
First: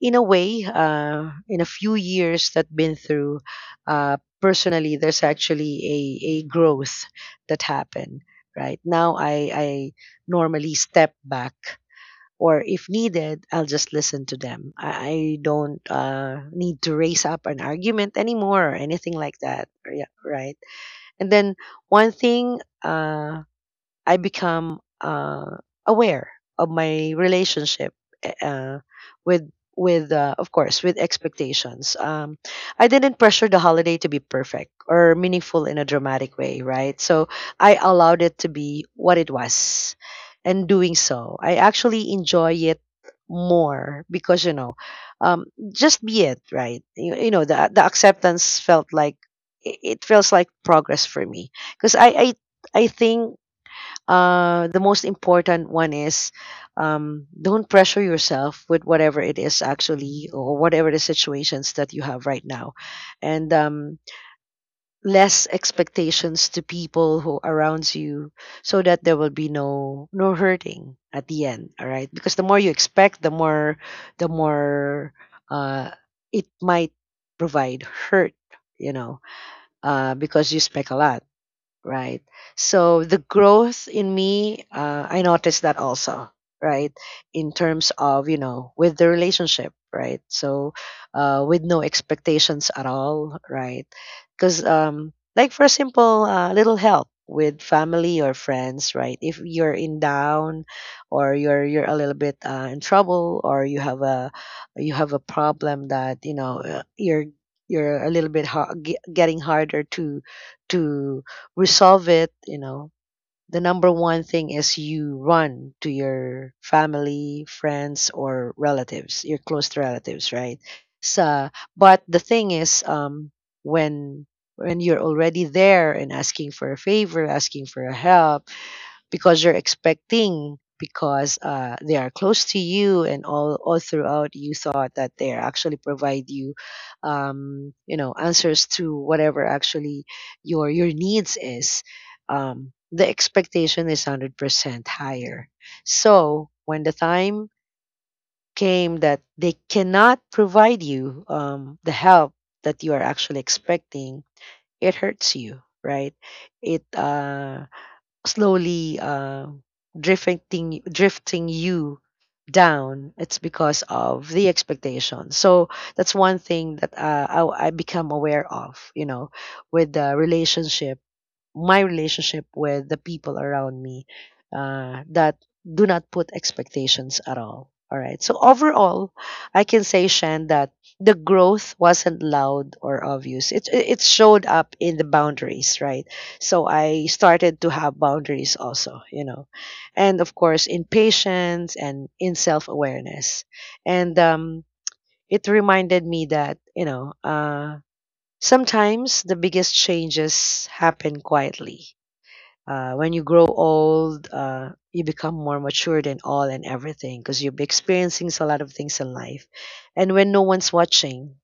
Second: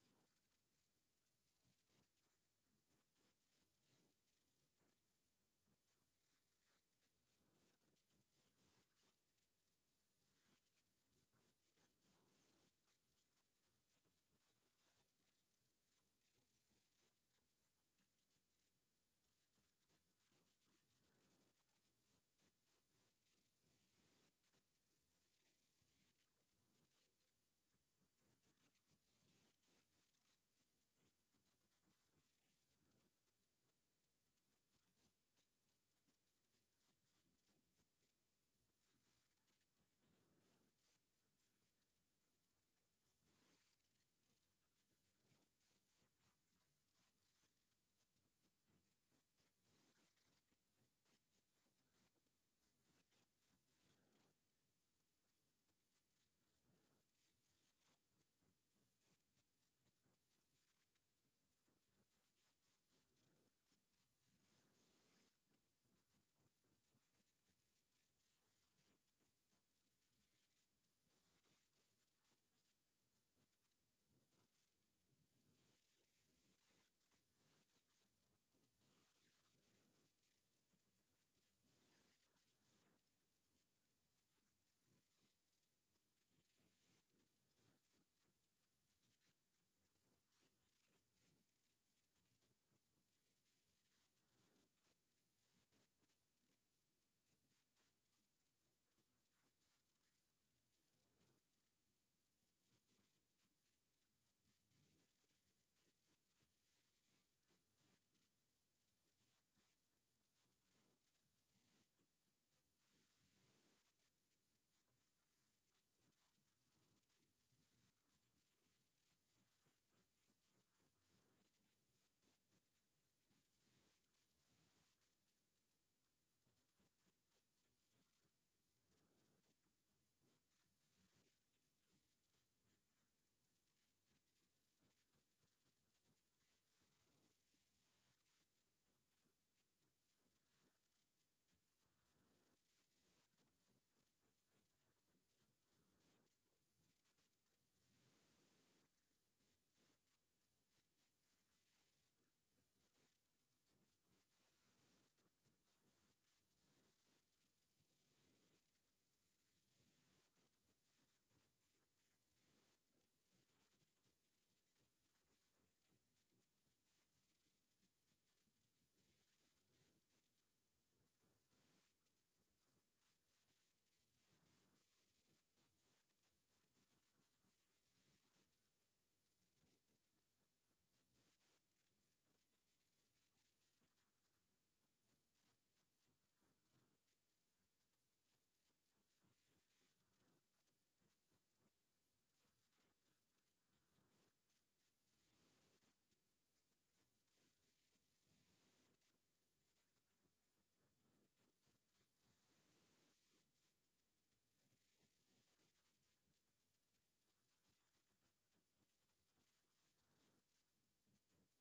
S2: in a way, in a few years that been through, personally, there's actually a growth that happened. Right now, I normally step back, or if needed, I'll just listen to them. I don't need to raise up an argument anymore or anything like that. Or yeah, right. And then one thing, I become aware of my relationship, eh, uh, with with of course, with expectations. I didn't pressure the holiday to be perfect or meaningful in a dramatic way, right? So I allowed it to be what it was, and doing so, I actually enjoy it more because, you know, um, just be it, right? You know, the acceptance felt like it feels like progress for me because I I think the most important one is, don't pressure yourself with whatever it is actually, or whatever the situations that you have right now. And less expectations to people who around you, so that there will be no hurting at the end. All right, because the more you expect, the more uh, it might provide hurt, you know, because you expect a lot, right? So the growth in me, I noticed that also, right? In terms of, you know, with the relationship, right? So, with no expectations at all, right? Because, like, for a simple little help with family or friends, right? If you're in down, or you're a little bit in trouble, or you have a, you have a problem that, you know, you're a little bit getting harder to resolve it, you know, the number one thing is you run to your family, friends, or relatives, your close relatives, right? So, but the thing is, when when you're already there and asking for a favor, asking for a help, because you're expecting, because they are close to you and all throughout you thought that they are actually provide you, you know, answers to whatever actually your needs is. The expectation is 100% higher, so when the time came that they cannot provide you, the help that you are actually expecting, it hurts you, right? It slowly drifting you down. It's because of the expectation. So that's one thing that, I become aware of, you know, with the relationship, my relationship with the people around me, that do not put expectations at all. All right. So overall, I can say, Shan, that the growth wasn't loud or obvious. It showed up in the boundaries, right? So I started to have boundaries also, you know, and of course, in patience and in self awareness. And it reminded me that you know. Sometimes the biggest changes happen quietly, when you grow old, you become more matured and all and everything, because you'll be experiencing a lot of things in life. And when no one's watching,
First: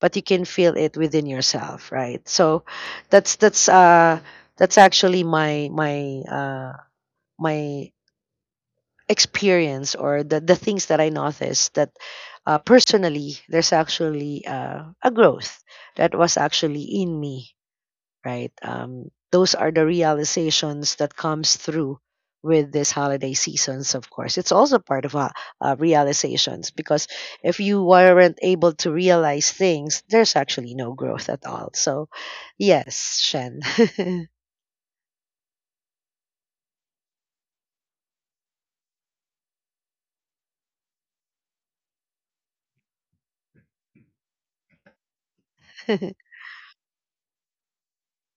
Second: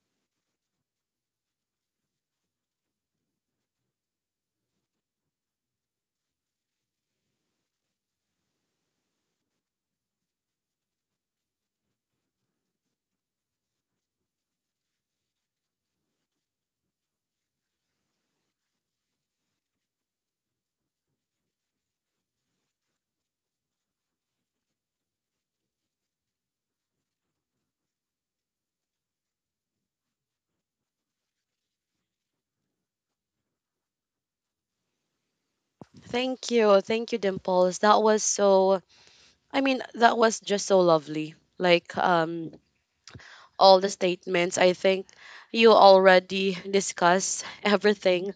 S2: but you can feel it within yourself, right? So that's that's actually my experience, or the things that I noticed, that personally, there's actually a growth that was actually in me, right? Those are the realizations that comes through with this holiday seasons. Of course, it's also part of realizations, because if you weren't able to realize things, there's actually no growth at all. So, yes, Shen.
S1: Thank you. Thank you, Dimples. That was so I mean, that was just so lovely. Like all the statements, I think you already discussed everything,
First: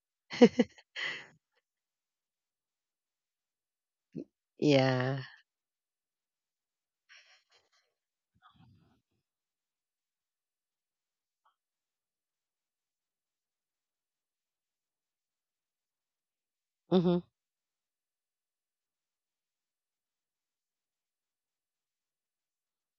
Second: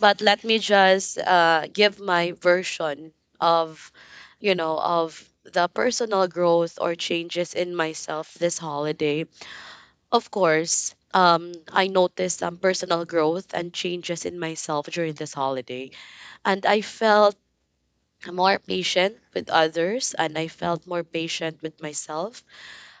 S1: but let me just give my version of of
S2: Yeah.
S1: the personal growth or changes in myself this holiday. Of course, I noticed some personal growth and changes in myself during this holiday, and I
S2: Mhm.
S1: felt more patient with others and I felt more patient with myself.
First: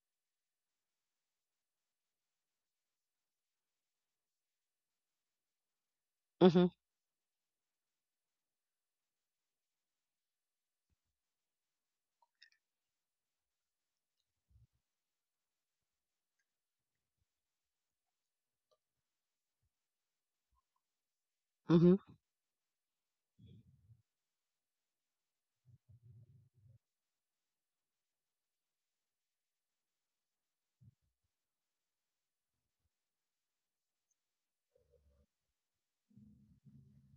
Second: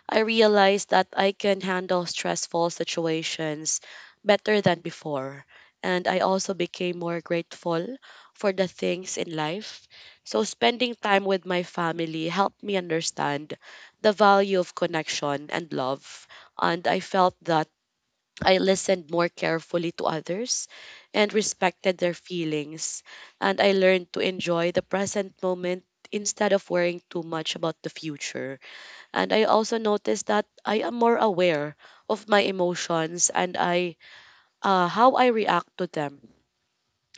S1: I realized that I can handle stressful situations better than before. And I also
S2: Mhm.
S1: became more grateful for the things in life. So, spending time with my family helped me understand the value of connection and love. And I felt that I listened more carefully to others and respected
S2: Mhm.
S1: their feelings. And I learned to enjoy the present moment instead of worrying too much about the future. And I also noticed that I am more aware of my emotions and I how I react to them.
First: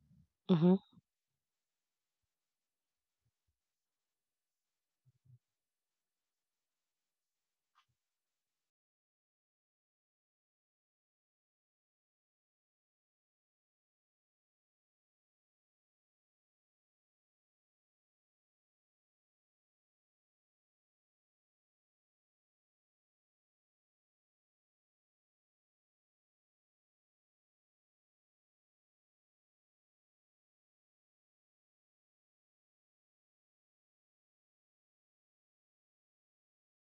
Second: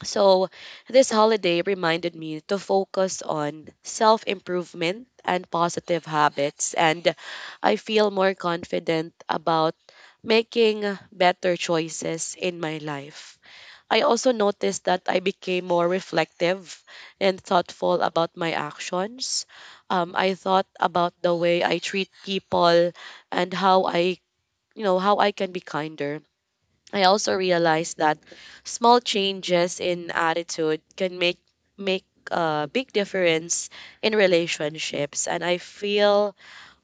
S1: So
S2: Mhm.
S1: this holiday reminded me to focus on self-improvement and positive habits, and I feel more confident about making better choices in my life. I also noticed that I became more reflective and thoughtful about my actions. I thought about the way I treat people and how I, you know, how I can be kinder. I also realized that small changes in attitude can make a big difference in relationships, and I feel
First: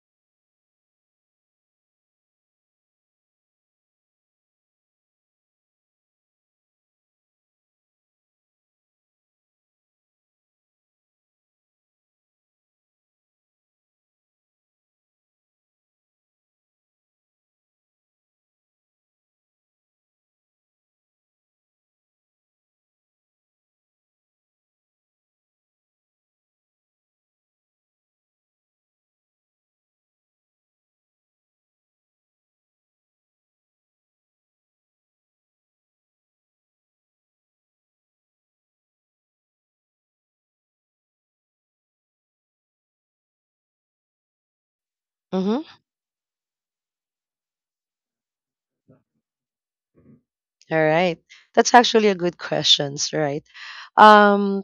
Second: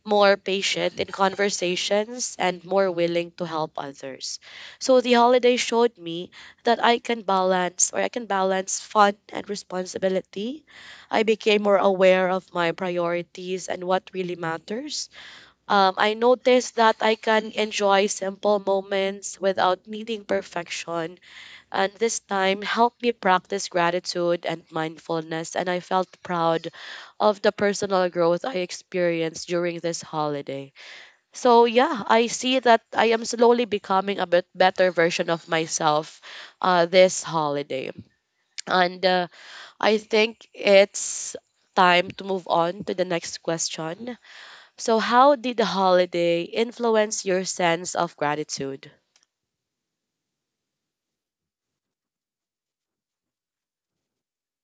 S1: more patient in conversations and more willing to help others. So the holiday showed me that I can balance fun and responsibility. I became more aware of my priorities and what really matters. I noticed that I can enjoy simple moments without needing perfection, and this time helped me practice gratitude and mindfulness. And I felt proud of the personal growth I experienced during this holiday. So, yeah, I see that I am slowly becoming a bit better version of myself this holiday. And I think it's time to move on to the next question. So, how did the
S2: Mhm.
S1: holiday influence your sense of gratitude?
S2: All right. That's actually a good questions, right? Um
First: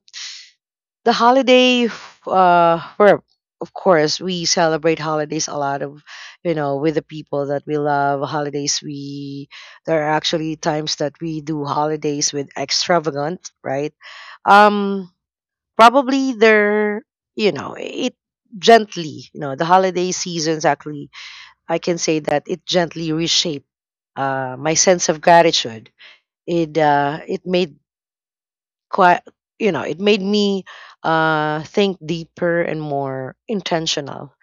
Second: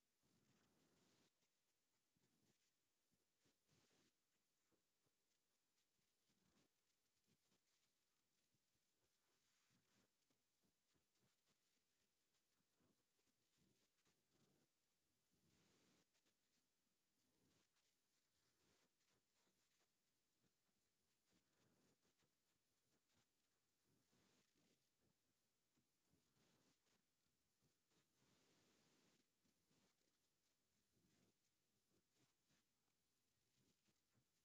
S2: the holiday for, of course, we celebrate holidays a lot of, you know, with the people that we love. Holidays we, there are actually times that we do holidays with extravagant, right? um Probably there, you know, it gently, you know, the holiday seasons actually, I can say that it gently reshaped my sense of gratitude. It it made quite, you know, it made me think deeper and more intentional.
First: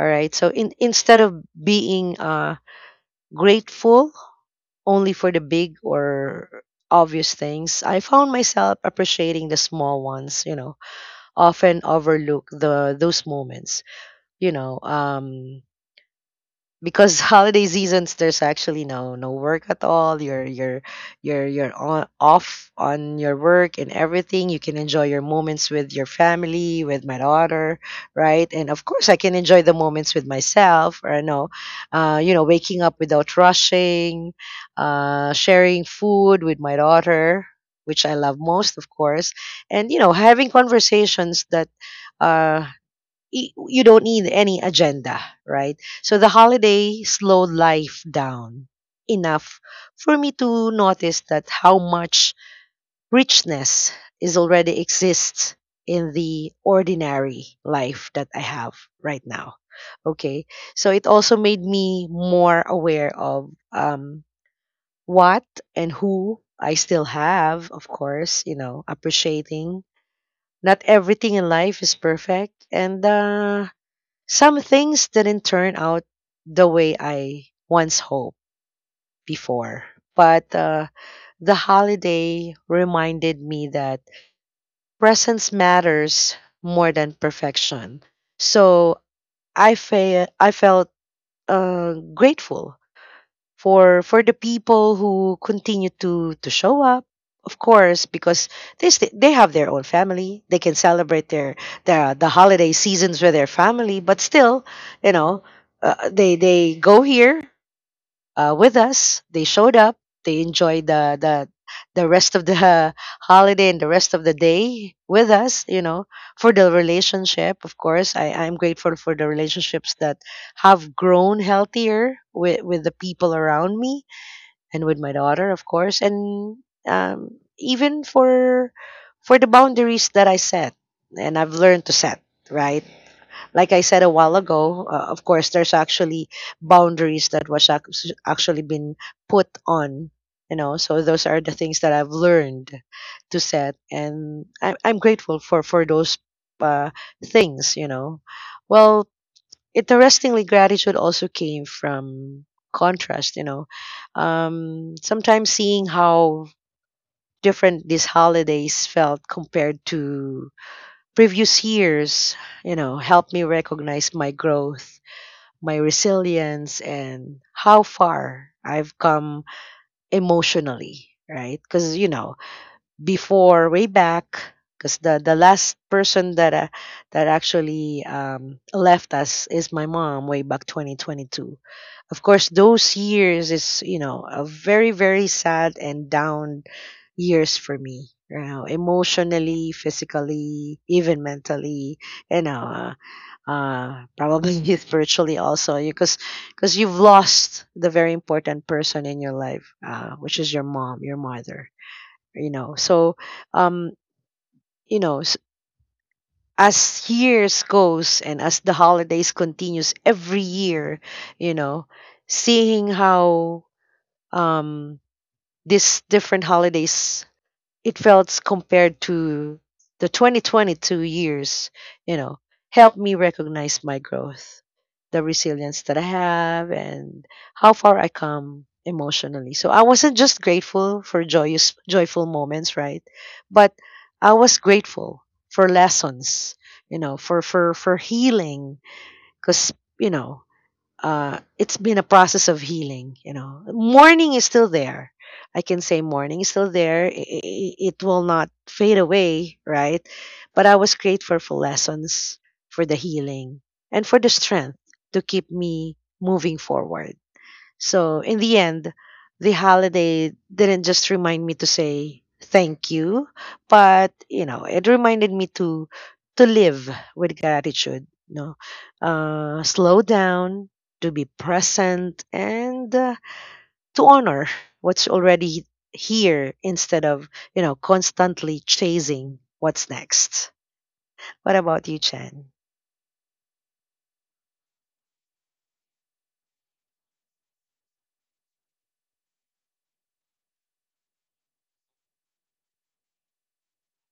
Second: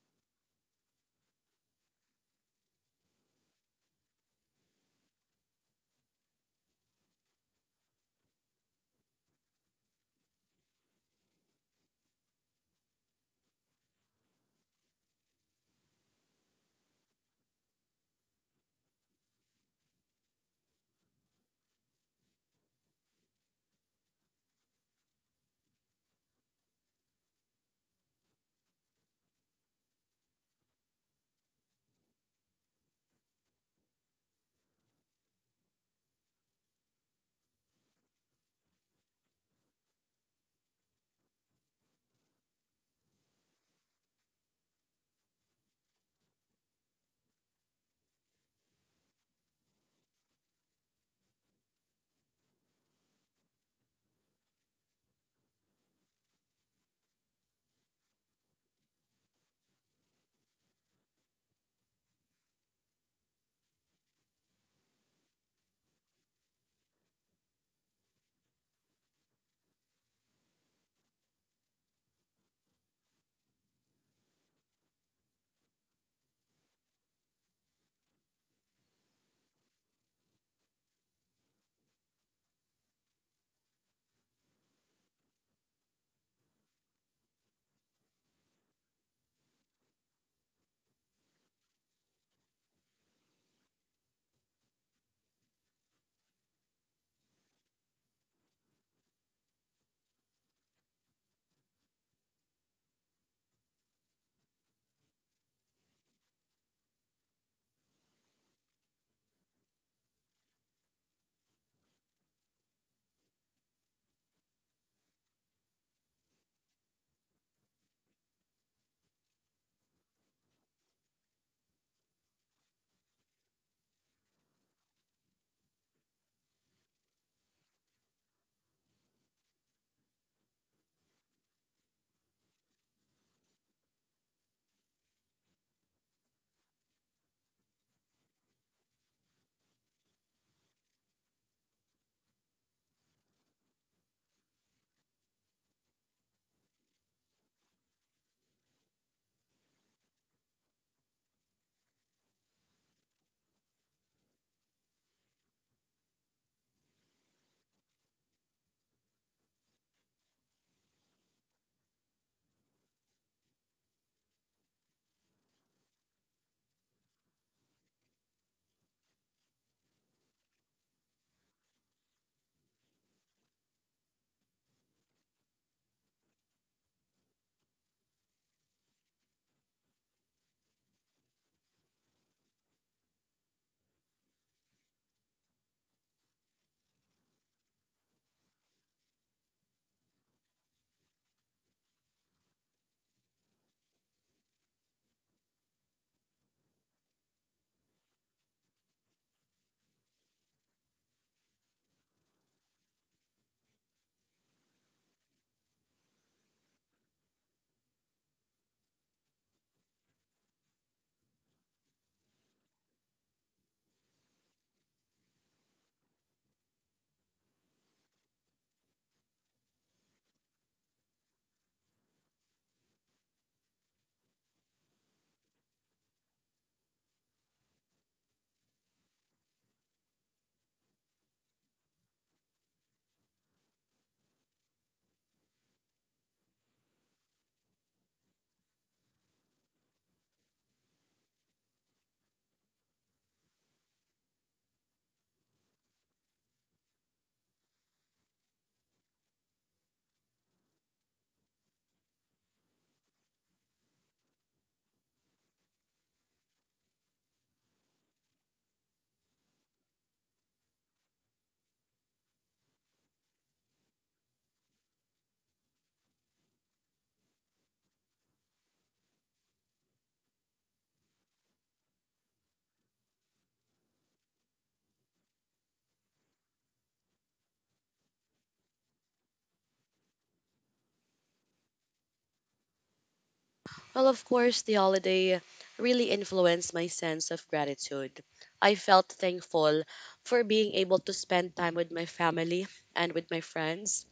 S2: All right, so in instead of being grateful only for the big or obvious things, I found myself appreciating the small ones, you know, often overlook the those moments, you know. Because holiday seasons, there's actually no work at all. You're on off on your work and everything. You can enjoy your moments with your family, with my daughter, right? And of course, I can enjoy the moments with myself or no, you know, waking up without rushing, sharing food with my daughter, which I love most, of course, and you know, having conversations that uh you don't need any agenda, right? So the holiday slowed life down enough for me to notice that how much richness is already exists in the ordinary life that I have right now. Okay. So it also made me more aware of, what and who I still have, of course, you know, appreciating. Not everything in life is perfect. And some things didn't turn out the way I once hoped before, but the holiday reminded me that presence matters more than perfection. So I felt grateful for the people who continue to show up, of course, because they have their own family, they can celebrate their the holiday seasons with their family, but still, you know, they go here, with us, they showed up, they enjoyed the rest of the holiday and the rest of the day with us, you know. For the relationship, of course, I'm grateful for the relationships that have grown healthier with the people around me and with my daughter, of course. And um, even for the boundaries that I set, and I've learned to set. Right, like I said a while ago, of course, there's actually boundaries that was actually been put on. You know, so those are the things that I've learned to set, and I'm grateful for those uh, things. You know, well, interestingly, gratitude also came from contrast, you know. Sometimes seeing how different these holidays felt compared to previous years, you know, helped me recognize my growth, my resilience, and how far I've come emotionally, right? Because, you know, before way back, because the last person that that actually left us is my mom way back 2022. Of course, those years is, you know, a very very sad and down years for me, you know, emotionally, physically, even mentally, you know, probably spiritually also, because you've lost the very important person in your life, which is your mom, your mother, you know. So um you know as years goes, and as the holidays continues every year, you know, seeing how um these different holidays, it felt compared to the 2022 years, you know, helped me recognize my growth, the resilience that I have, and how far I come emotionally. So I wasn't just grateful for joyous, joyful moments, right? But I was grateful for lessons, you know, for healing, because you know, it's been a process of healing. You know, mourning is still there. I can say mourning is still there. It will not fade away, right? But I was grateful for lessons, for the healing, and for the strength to keep me moving forward. So, in the end, the holiday didn't just remind me to say thank you, but you know, it reminded me to live with gratitude, you know, slow down, to be present, and to honor what's already here, instead of you know constantly chasing what's next. What about you, Chen?
S1: Well, of course, the holiday really influenced my sense of gratitude. I felt thankful for being able to spend time with my family and with my friends.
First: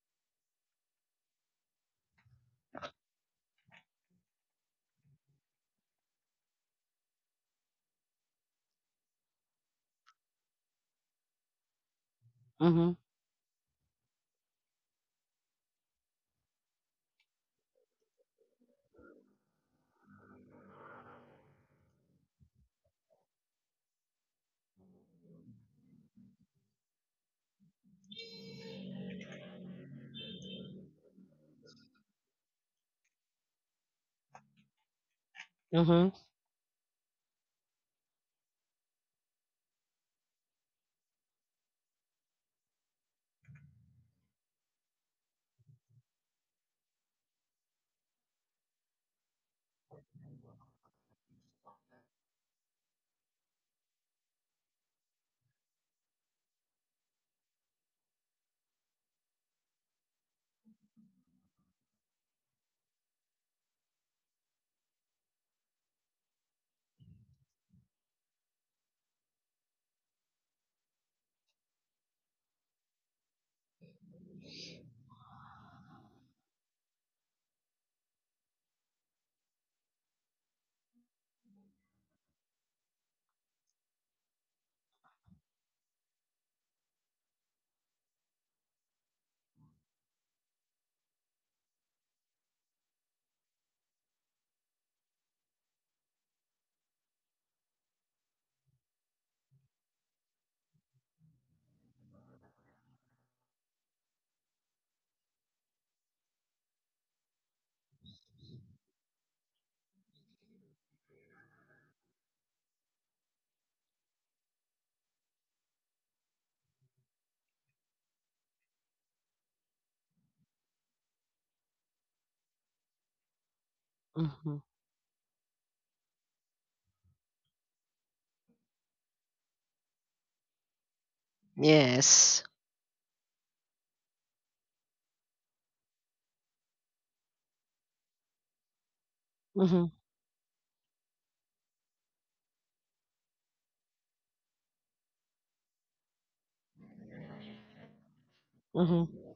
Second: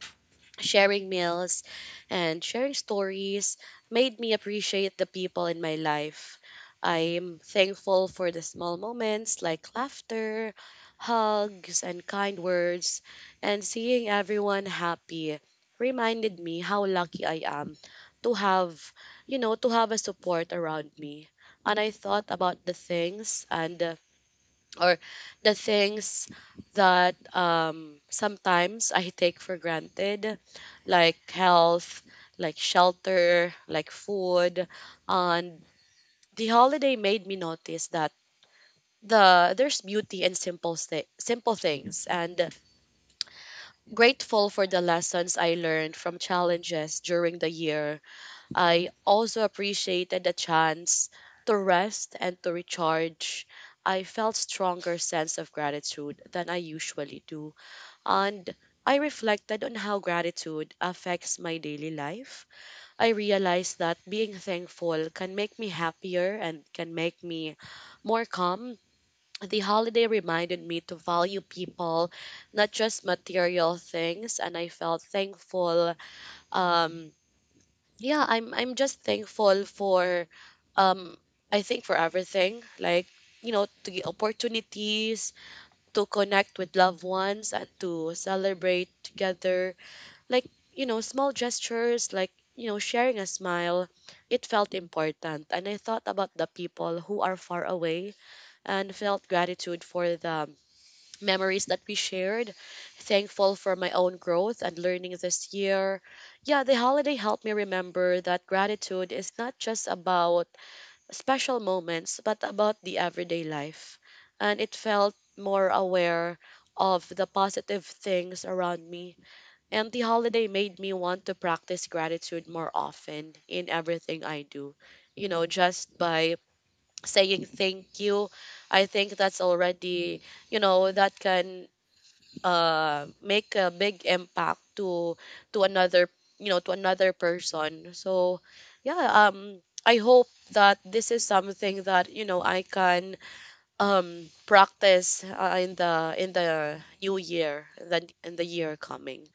S1: Sharing meals and sharing stories made me appreciate the people in my life. I'm thankful for the small moments like laughter, hugs, and kind
S2: Mm-hmm.
S1: words, and seeing everyone happy reminded me how lucky I am to have, you know, to have a support around me. And I thought about or the things that sometimes I take for granted, like health, like shelter, like food. And
S2: Mm-hmm.
S1: the holiday made me notice that there's beauty in simple things, and grateful for the lessons I learned from challenges during the year. I also appreciated the chance to rest and to recharge. I felt stronger sense of gratitude than I usually do. And I reflected on how gratitude affects my daily life. I realized that being thankful can make me happier and can make me more calm. The holiday reminded me to value people, not just material things, and I felt thankful. um, yeah, I'm just thankful for um I think for everything, like, you know, to get opportunities to connect with loved ones and to celebrate together. Like, you know, small gestures like, you know, sharing a smile, it felt important. And I thought about the people who are far away and felt gratitude for the memories that we shared, thankful for my own growth and learning this year. Yeah, the holiday helped me remember that gratitude is not just about special moments, but about the everyday life. And it felt more aware of the positive things around me. And the holiday made me want to practice gratitude more often in everything I
S2: Mm-hmm.
S1: do. You know, just by saying thank you, I think that's already, you know, that can
S2: Yes.
S1: make a big impact to another, you know, to another person. So yeah,
S2: Mm-hmm.
S1: I hope that this is something that, you know, I can practice in the new year, in the year
S2: Mm-hmm.
S1: coming.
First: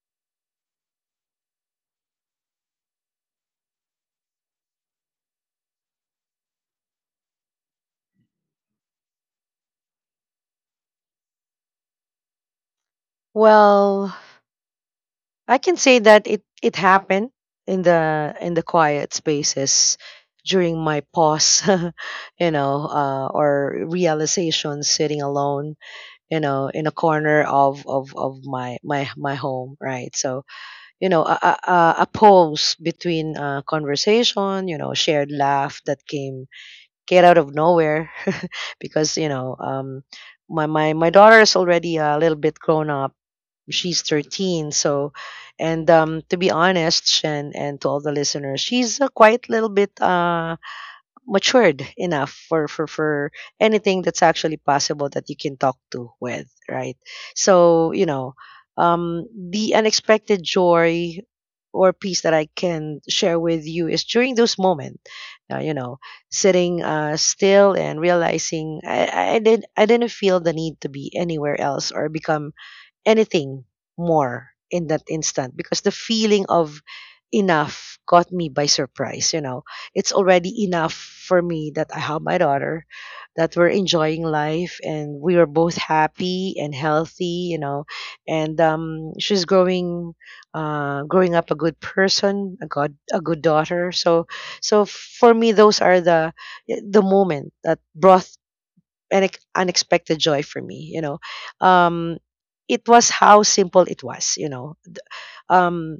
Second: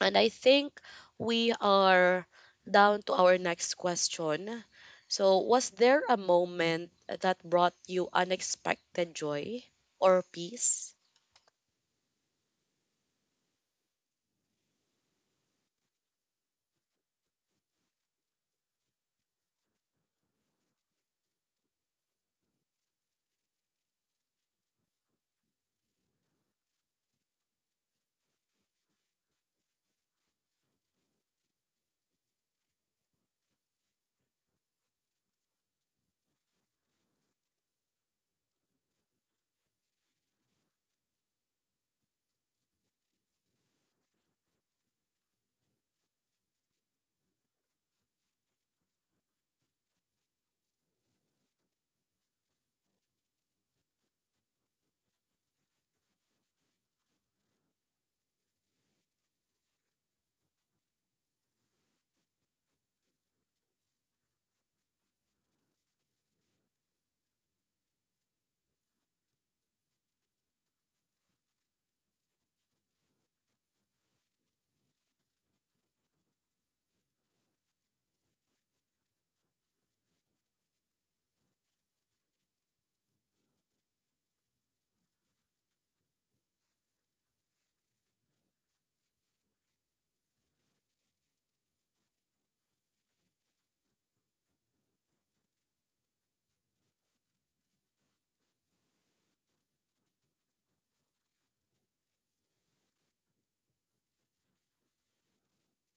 S1: And I think we are down to our next question. So, was there a moment that brought you unexpected joy or peace?
S2: Well, I can say that it happened in the quiet spaces during my pause, you know, or realization sitting alone, you know, in a corner of my, my home, right? So you know, a pause between conversation, you know, shared laugh that came out of nowhere, because you know, my my daughter is already a little bit grown up. She's 13. So and to be honest, Shen, and to all the listeners, she's quite a little bit matured enough for anything that's actually possible that you can talk to with, right? So you know, um the unexpected joy or peace that I can share with you is during those moments, you know, sitting still and realizing I didn't feel the need to be anywhere else or become anything more in that instant, because the feeling of enough caught me by surprise, you know. It's already enough for me that I have my daughter, that we're enjoying life and we are both happy and healthy, you know. And she's growing, growing up a good person, a good daughter. So so for me, those are the moment that brought an unexpected joy for me, you know. um it was how simple it was, you know. um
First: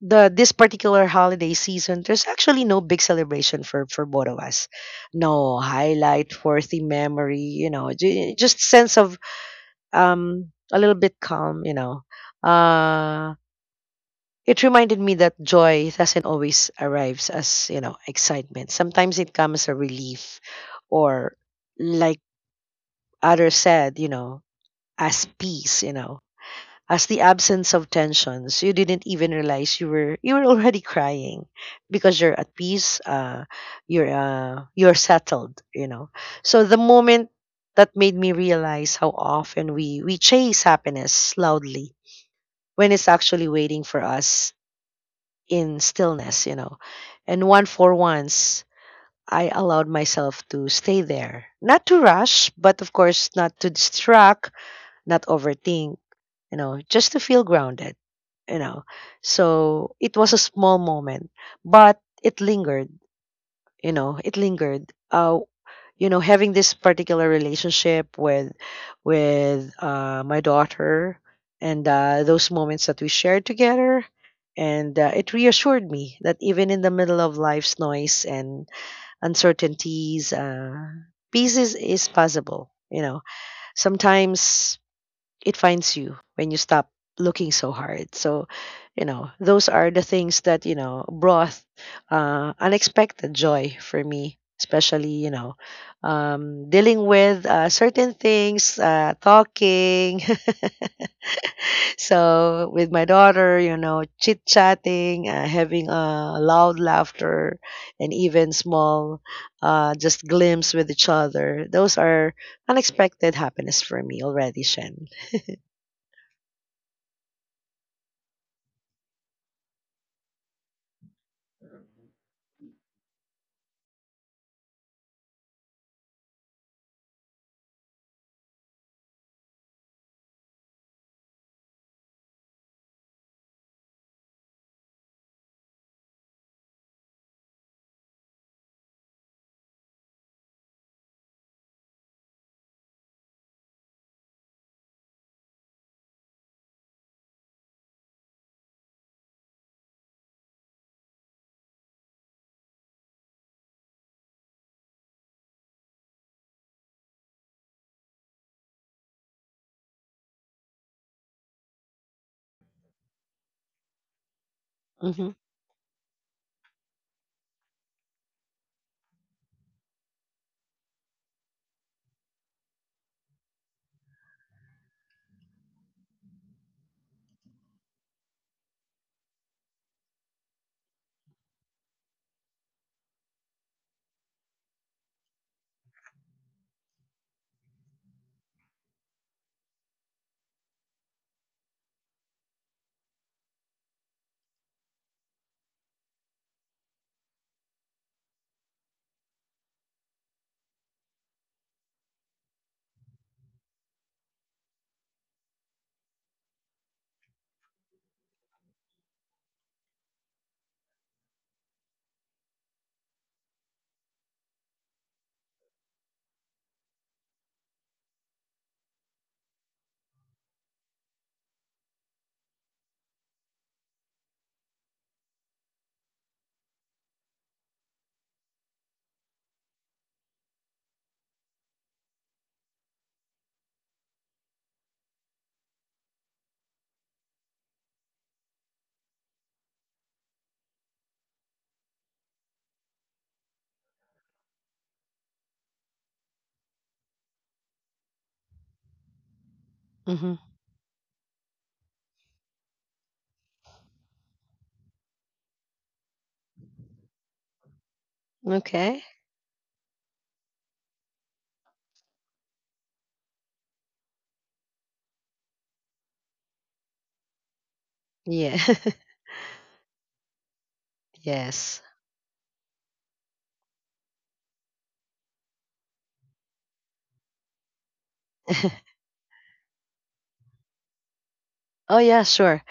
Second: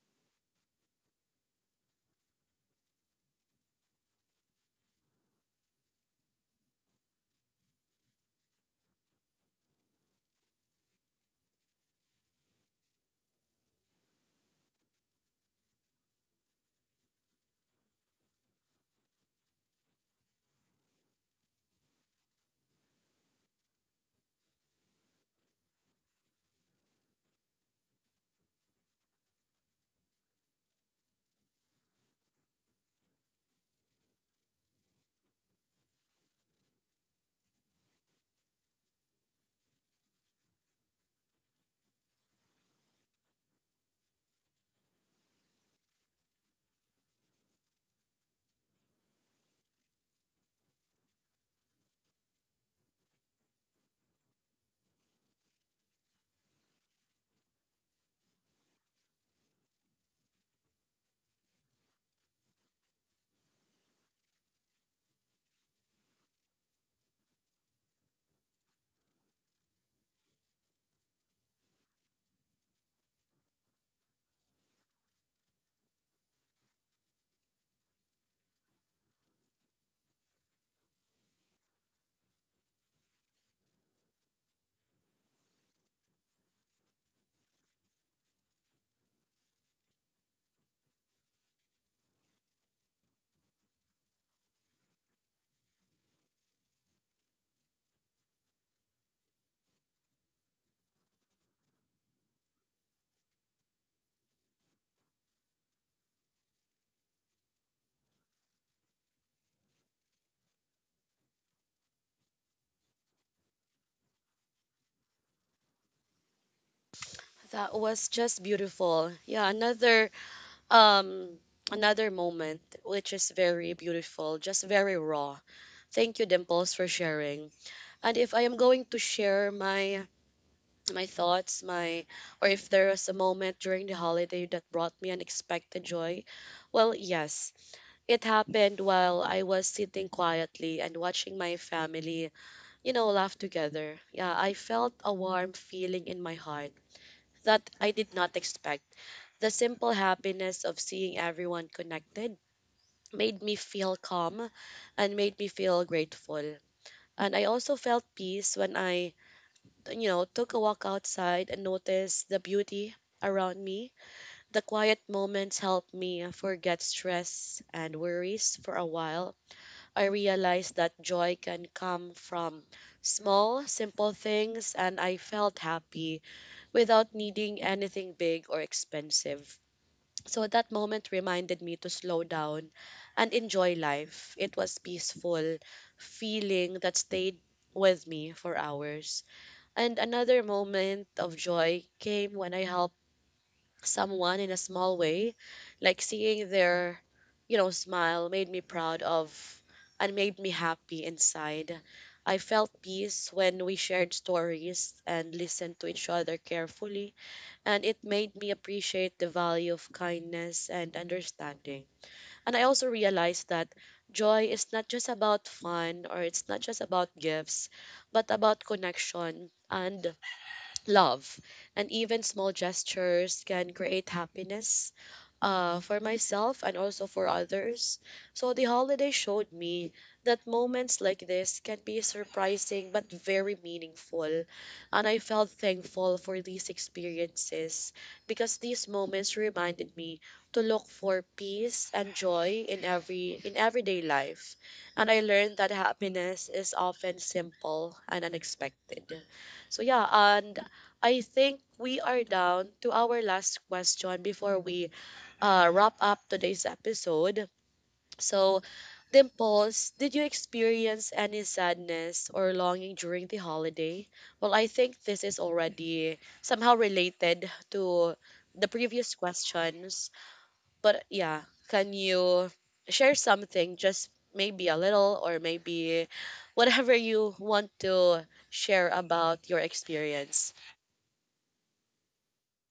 S2: the this particular holiday season, there's actually no big celebration for both of us, no highlight worthy memory, you know, just sense of, a little bit calm, you know. uh it reminded me that joy doesn't always arrives as, you know, excitement. Sometimes it comes as a relief, or like others said, you know, as peace, you know, as the absence of tensions. You didn't even realize you were already crying because you're at peace, you're settled, you know. So the moment that made me realize how often we chase happiness loudly when it's actually waiting for us in stillness, you know. And one for once, I allowed myself to stay there. Not to rush, but of course not to distract, not overthink, you know, just to feel grounded, you know. So it was a small moment, but it lingered, you know, it lingered. You know, having this particular relationship with my daughter, and those moments that we shared together. And it reassured me that even in the middle of life's noise and uncertainties, peace is possible. You know, sometimes it finds you when you stop looking so hard. So, you know, those are the things that, you know, brought unexpected joy for me, especially, you know, dealing with certain things, talking. So, with my daughter, you know, chit chatting, having loud laughter, and even small, just glimpse with each other. Those are unexpected happiness for me already, Shen it.
S1: That was just beautiful. Yeah, another um another moment which is very beautiful, just very raw. Thank you, Dimples, for sharing. And if I am going to share my thoughts, my or if there was a moment during the holiday that brought me unexpected joy, well, yes, it happened while I was sitting quietly and watching my family, you know, laugh together. Yeah, I felt a warm feeling in my heart that I did not expect. The simple happiness of seeing everyone connected made me feel calm and made me feel grateful. And I also felt peace when I, you know, took a walk outside and noticed the beauty around me. The quiet
S2: Mm-hmm.
S1: moments helped me forget stress and worries for a while. I realized that joy can come from small, simple things, and I felt happy without needing anything big or expensive. So that moment reminded me to slow down and enjoy life. It was peaceful, feeling that stayed with me for hours. And another moment of joy came when I helped someone in a small way, like seeing their, you know, smile made me proud of and made me happy inside. I felt peace when we shared stories and listened to each other carefully, and it made me appreciate the value of kindness and understanding. And I also realized that joy is not just about fun or it's not just about gifts, but about connection and love, and even small gestures can create happiness for myself and also for others. So the holiday showed me that moments like this can be surprising but very meaningful. And I felt thankful for these experiences because these moments reminded me to look for peace and joy in every in everyday life. And I learned that happiness is often simple and unexpected. So yeah,
S2: Mm-hmm.
S1: and I think we are down to our last question before we wrap up today's episode. So,
S2: Okay.
S1: Dimples, did you experience any sadness or longing during the holiday? Well, I think this is already somehow related to
S2: Yeah.
S1: the previous questions. But yeah,
S2: Yes.
S1: can you share something, just maybe a little, or maybe whatever you want to share about your experience?
S2: Oh yeah, sure.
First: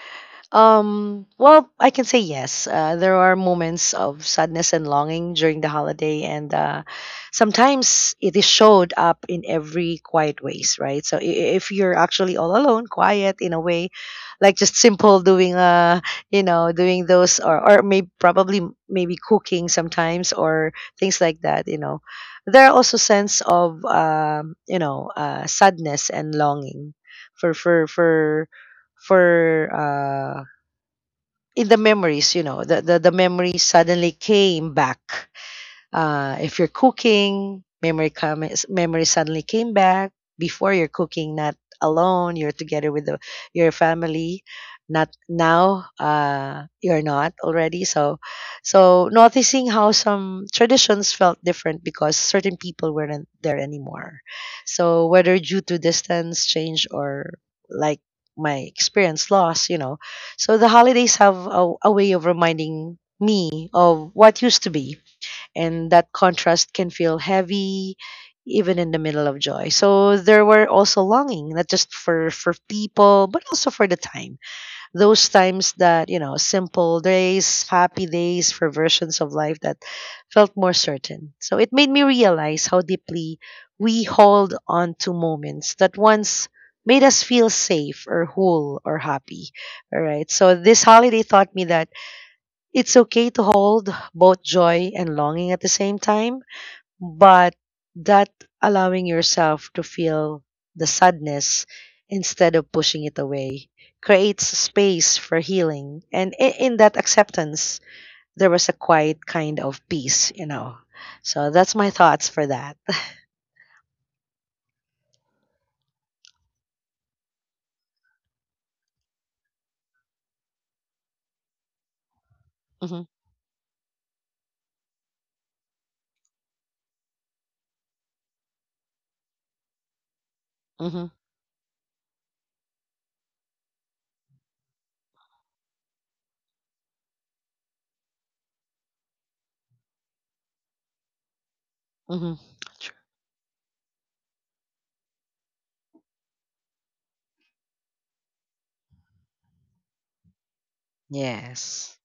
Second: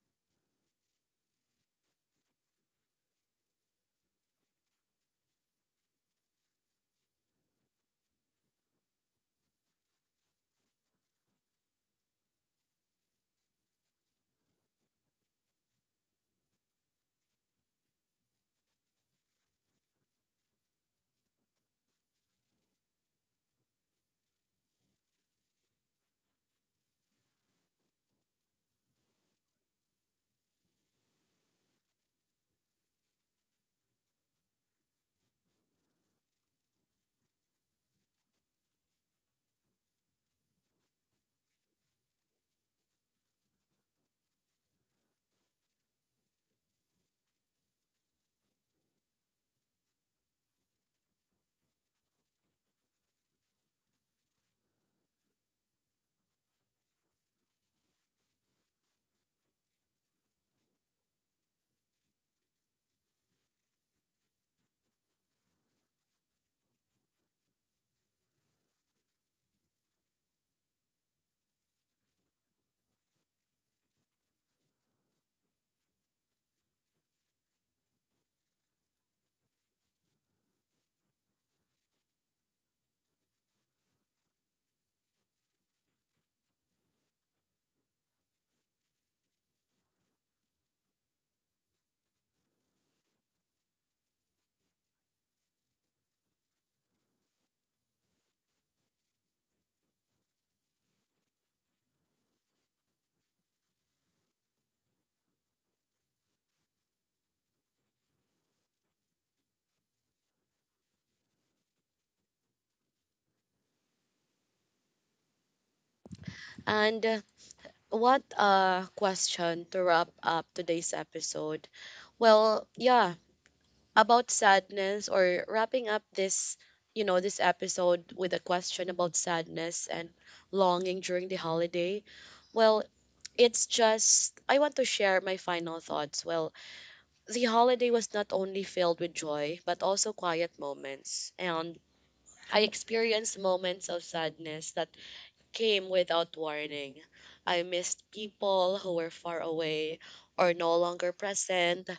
S2: Well, I can say yes. There are moments of sadness and longing during the holiday, and sometimes it is showed up in every quiet ways, right? So if you're actually all alone, quiet in a way, like just simple doing, you know, doing those, or maybe probably maybe cooking sometimes or things like that, you know, there are also sense of, you know, sadness and longing for for for for in the memories, you know, the, the memories suddenly came back. If you're cooking, memory comes, memory suddenly came back. Before you're cooking, not alone, you're together with the, your family. Not now, you're not already. So so noticing how some traditions felt different because certain people weren't there anymore. So whether due to distance, change, or like my experience loss, you know, so the holidays have a way of reminding me of what used to be, and that contrast can feel heavy even in the middle of joy. So there were also longing, not just for people, but also for the time, those times that, you know, simple days, happy days, for versions of life that felt more certain. So it made me realize how deeply we hold on to moments that once made us feel safe or whole or happy. All right, so this holiday taught me that it's okay to hold both joy and longing at the same time, but that allowing yourself to feel the sadness instead of pushing it away creates space for healing. And in that acceptance, there was a quiet kind of peace, you know. So that's my thoughts for that.
S1: And what a question to wrap up today's episode. Well,
S2: Hmm.
S1: yeah, about sadness, or wrapping up this, you know, this episode with a question about sadness and longing
S2: Hmm.
S1: during the holiday. Well, it's just I want to share my final thoughts. Well, the holiday was not only filled with joy but also quiet moments, and
S2: Hmm.
S1: I experienced moments of sadness that came without warning. I missed people who were far away or no longer present.
S2: Yes.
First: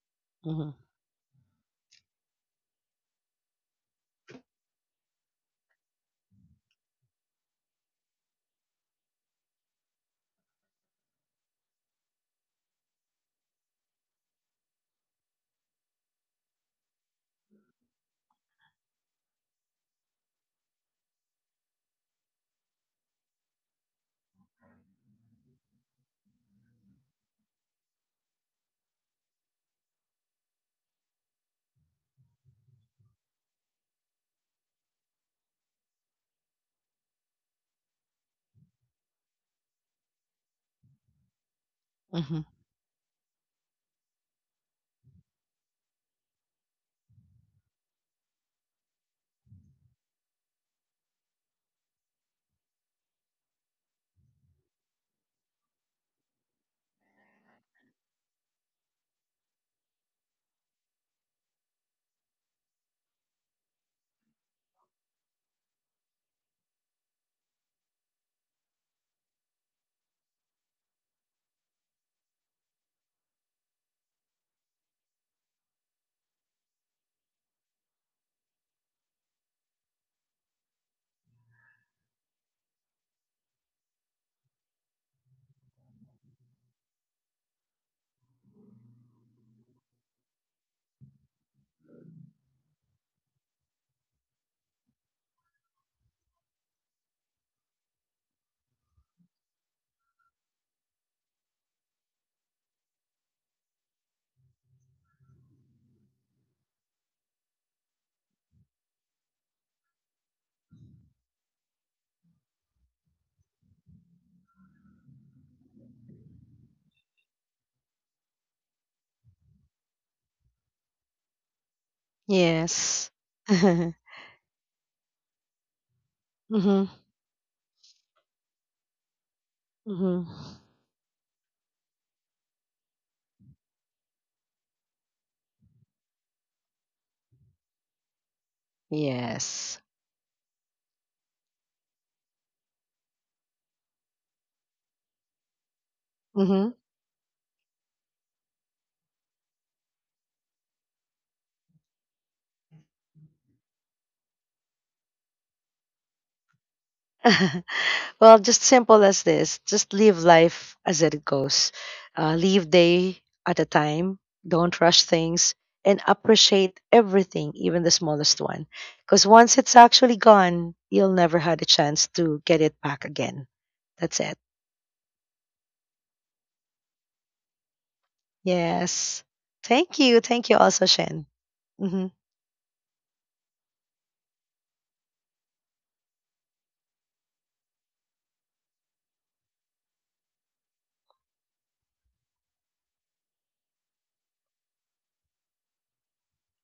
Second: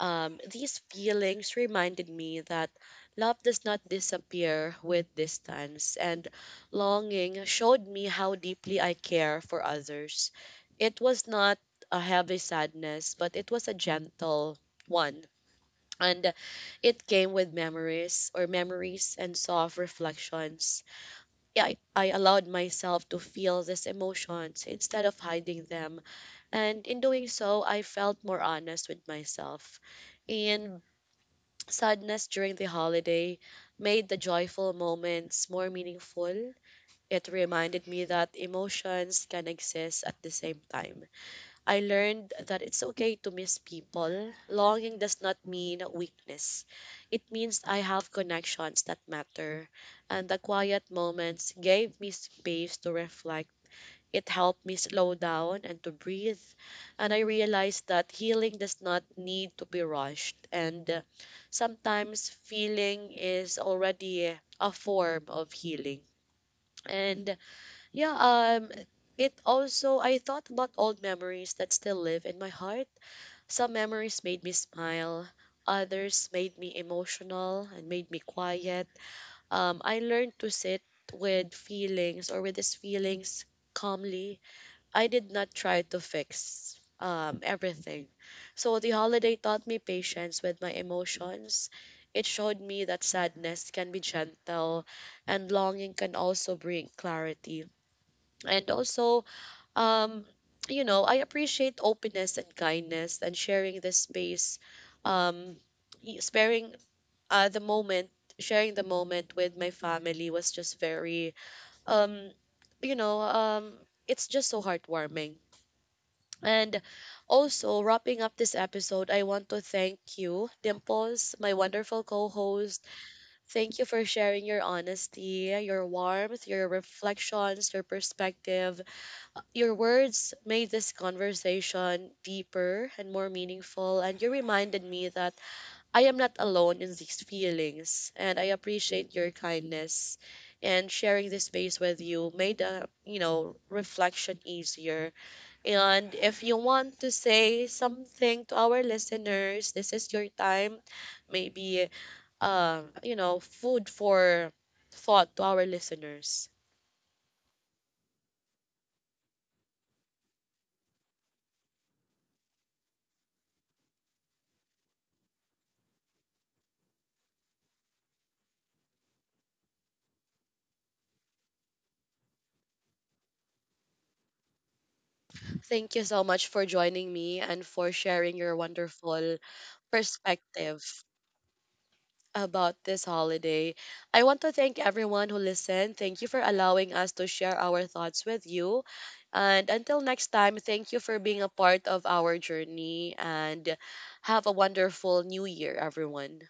S2: Hmm.
S1: These feelings reminded me that love does not disappear with distance, and longing showed me how deeply I care for others. It was not a heavy sadness, but it was a gentle one. And it came with memories and soft reflections. Yeah, I allowed myself to feel these emotions instead of hiding them. And in doing so, I felt more honest with myself. And Mm. Sadness during the holiday made the joyful moments more meaningful. It reminded me that emotions can exist at the same time. I learned
S2: Hmm.
S1: that it's okay to miss people. Longing does not mean weakness. It means I have connections that matter. And the quiet moments gave me space to reflect. It helped me slow down and to breathe. And I realized that healing does not need to be rushed. And sometimes feeling is already a form of healing. And yeah, it also, I thought about old memories that still live in my heart. Some memories made me smile, others made me emotional and made me quiet. I learned to sit with these feelings calmly. I did not try to fix everything. So the holiday taught me patience with my emotions. It showed me that sadness can be gentle and longing can also bring clarity. And also, um, you know, I appreciate openness and kindness and sharing this space, um, sparing uh, the moment, sharing the moment with my family was just very, um, you know, it's just so heartwarming. And also, wrapping up this episode, I want to thank you, Dimples, my wonderful co host.
S2: Yes.
S1: Thank you for sharing your honesty, your warmth, your
S2: Hmm.
S1: reflections, your perspective. Your
S2: Hmm.
S1: words made this conversation deeper and more meaningful, and you reminded me that I am not alone in these feelings. And I appreciate your
S2: Yes.
S1: kindness. And sharing this space with you made a, you know, reflection easier. And if
S2: Hmm.
S1: you want to say something to our listeners, this is your time. Maybe you know, food for thought to our listeners.
S2: Well, just simple as this. Just live life as it goes. Live day at a time. Don't rush things and appreciate everything, even the smallest one. Because once it's actually gone, you'll never had a chance to get it back again. That's it.
S1: Thank you so much for joining me and for sharing your
S2: Yes.
S1: wonderful
S2: Thank you. Thank you also,
S1: perspective
S2: Shen. Mhm.
S1: about this holiday. I want to thank everyone who listened. Thank you for allowing us to share our thoughts with you. And until next time, thank you for being a part of our journey and have a wonderful new year, everyone.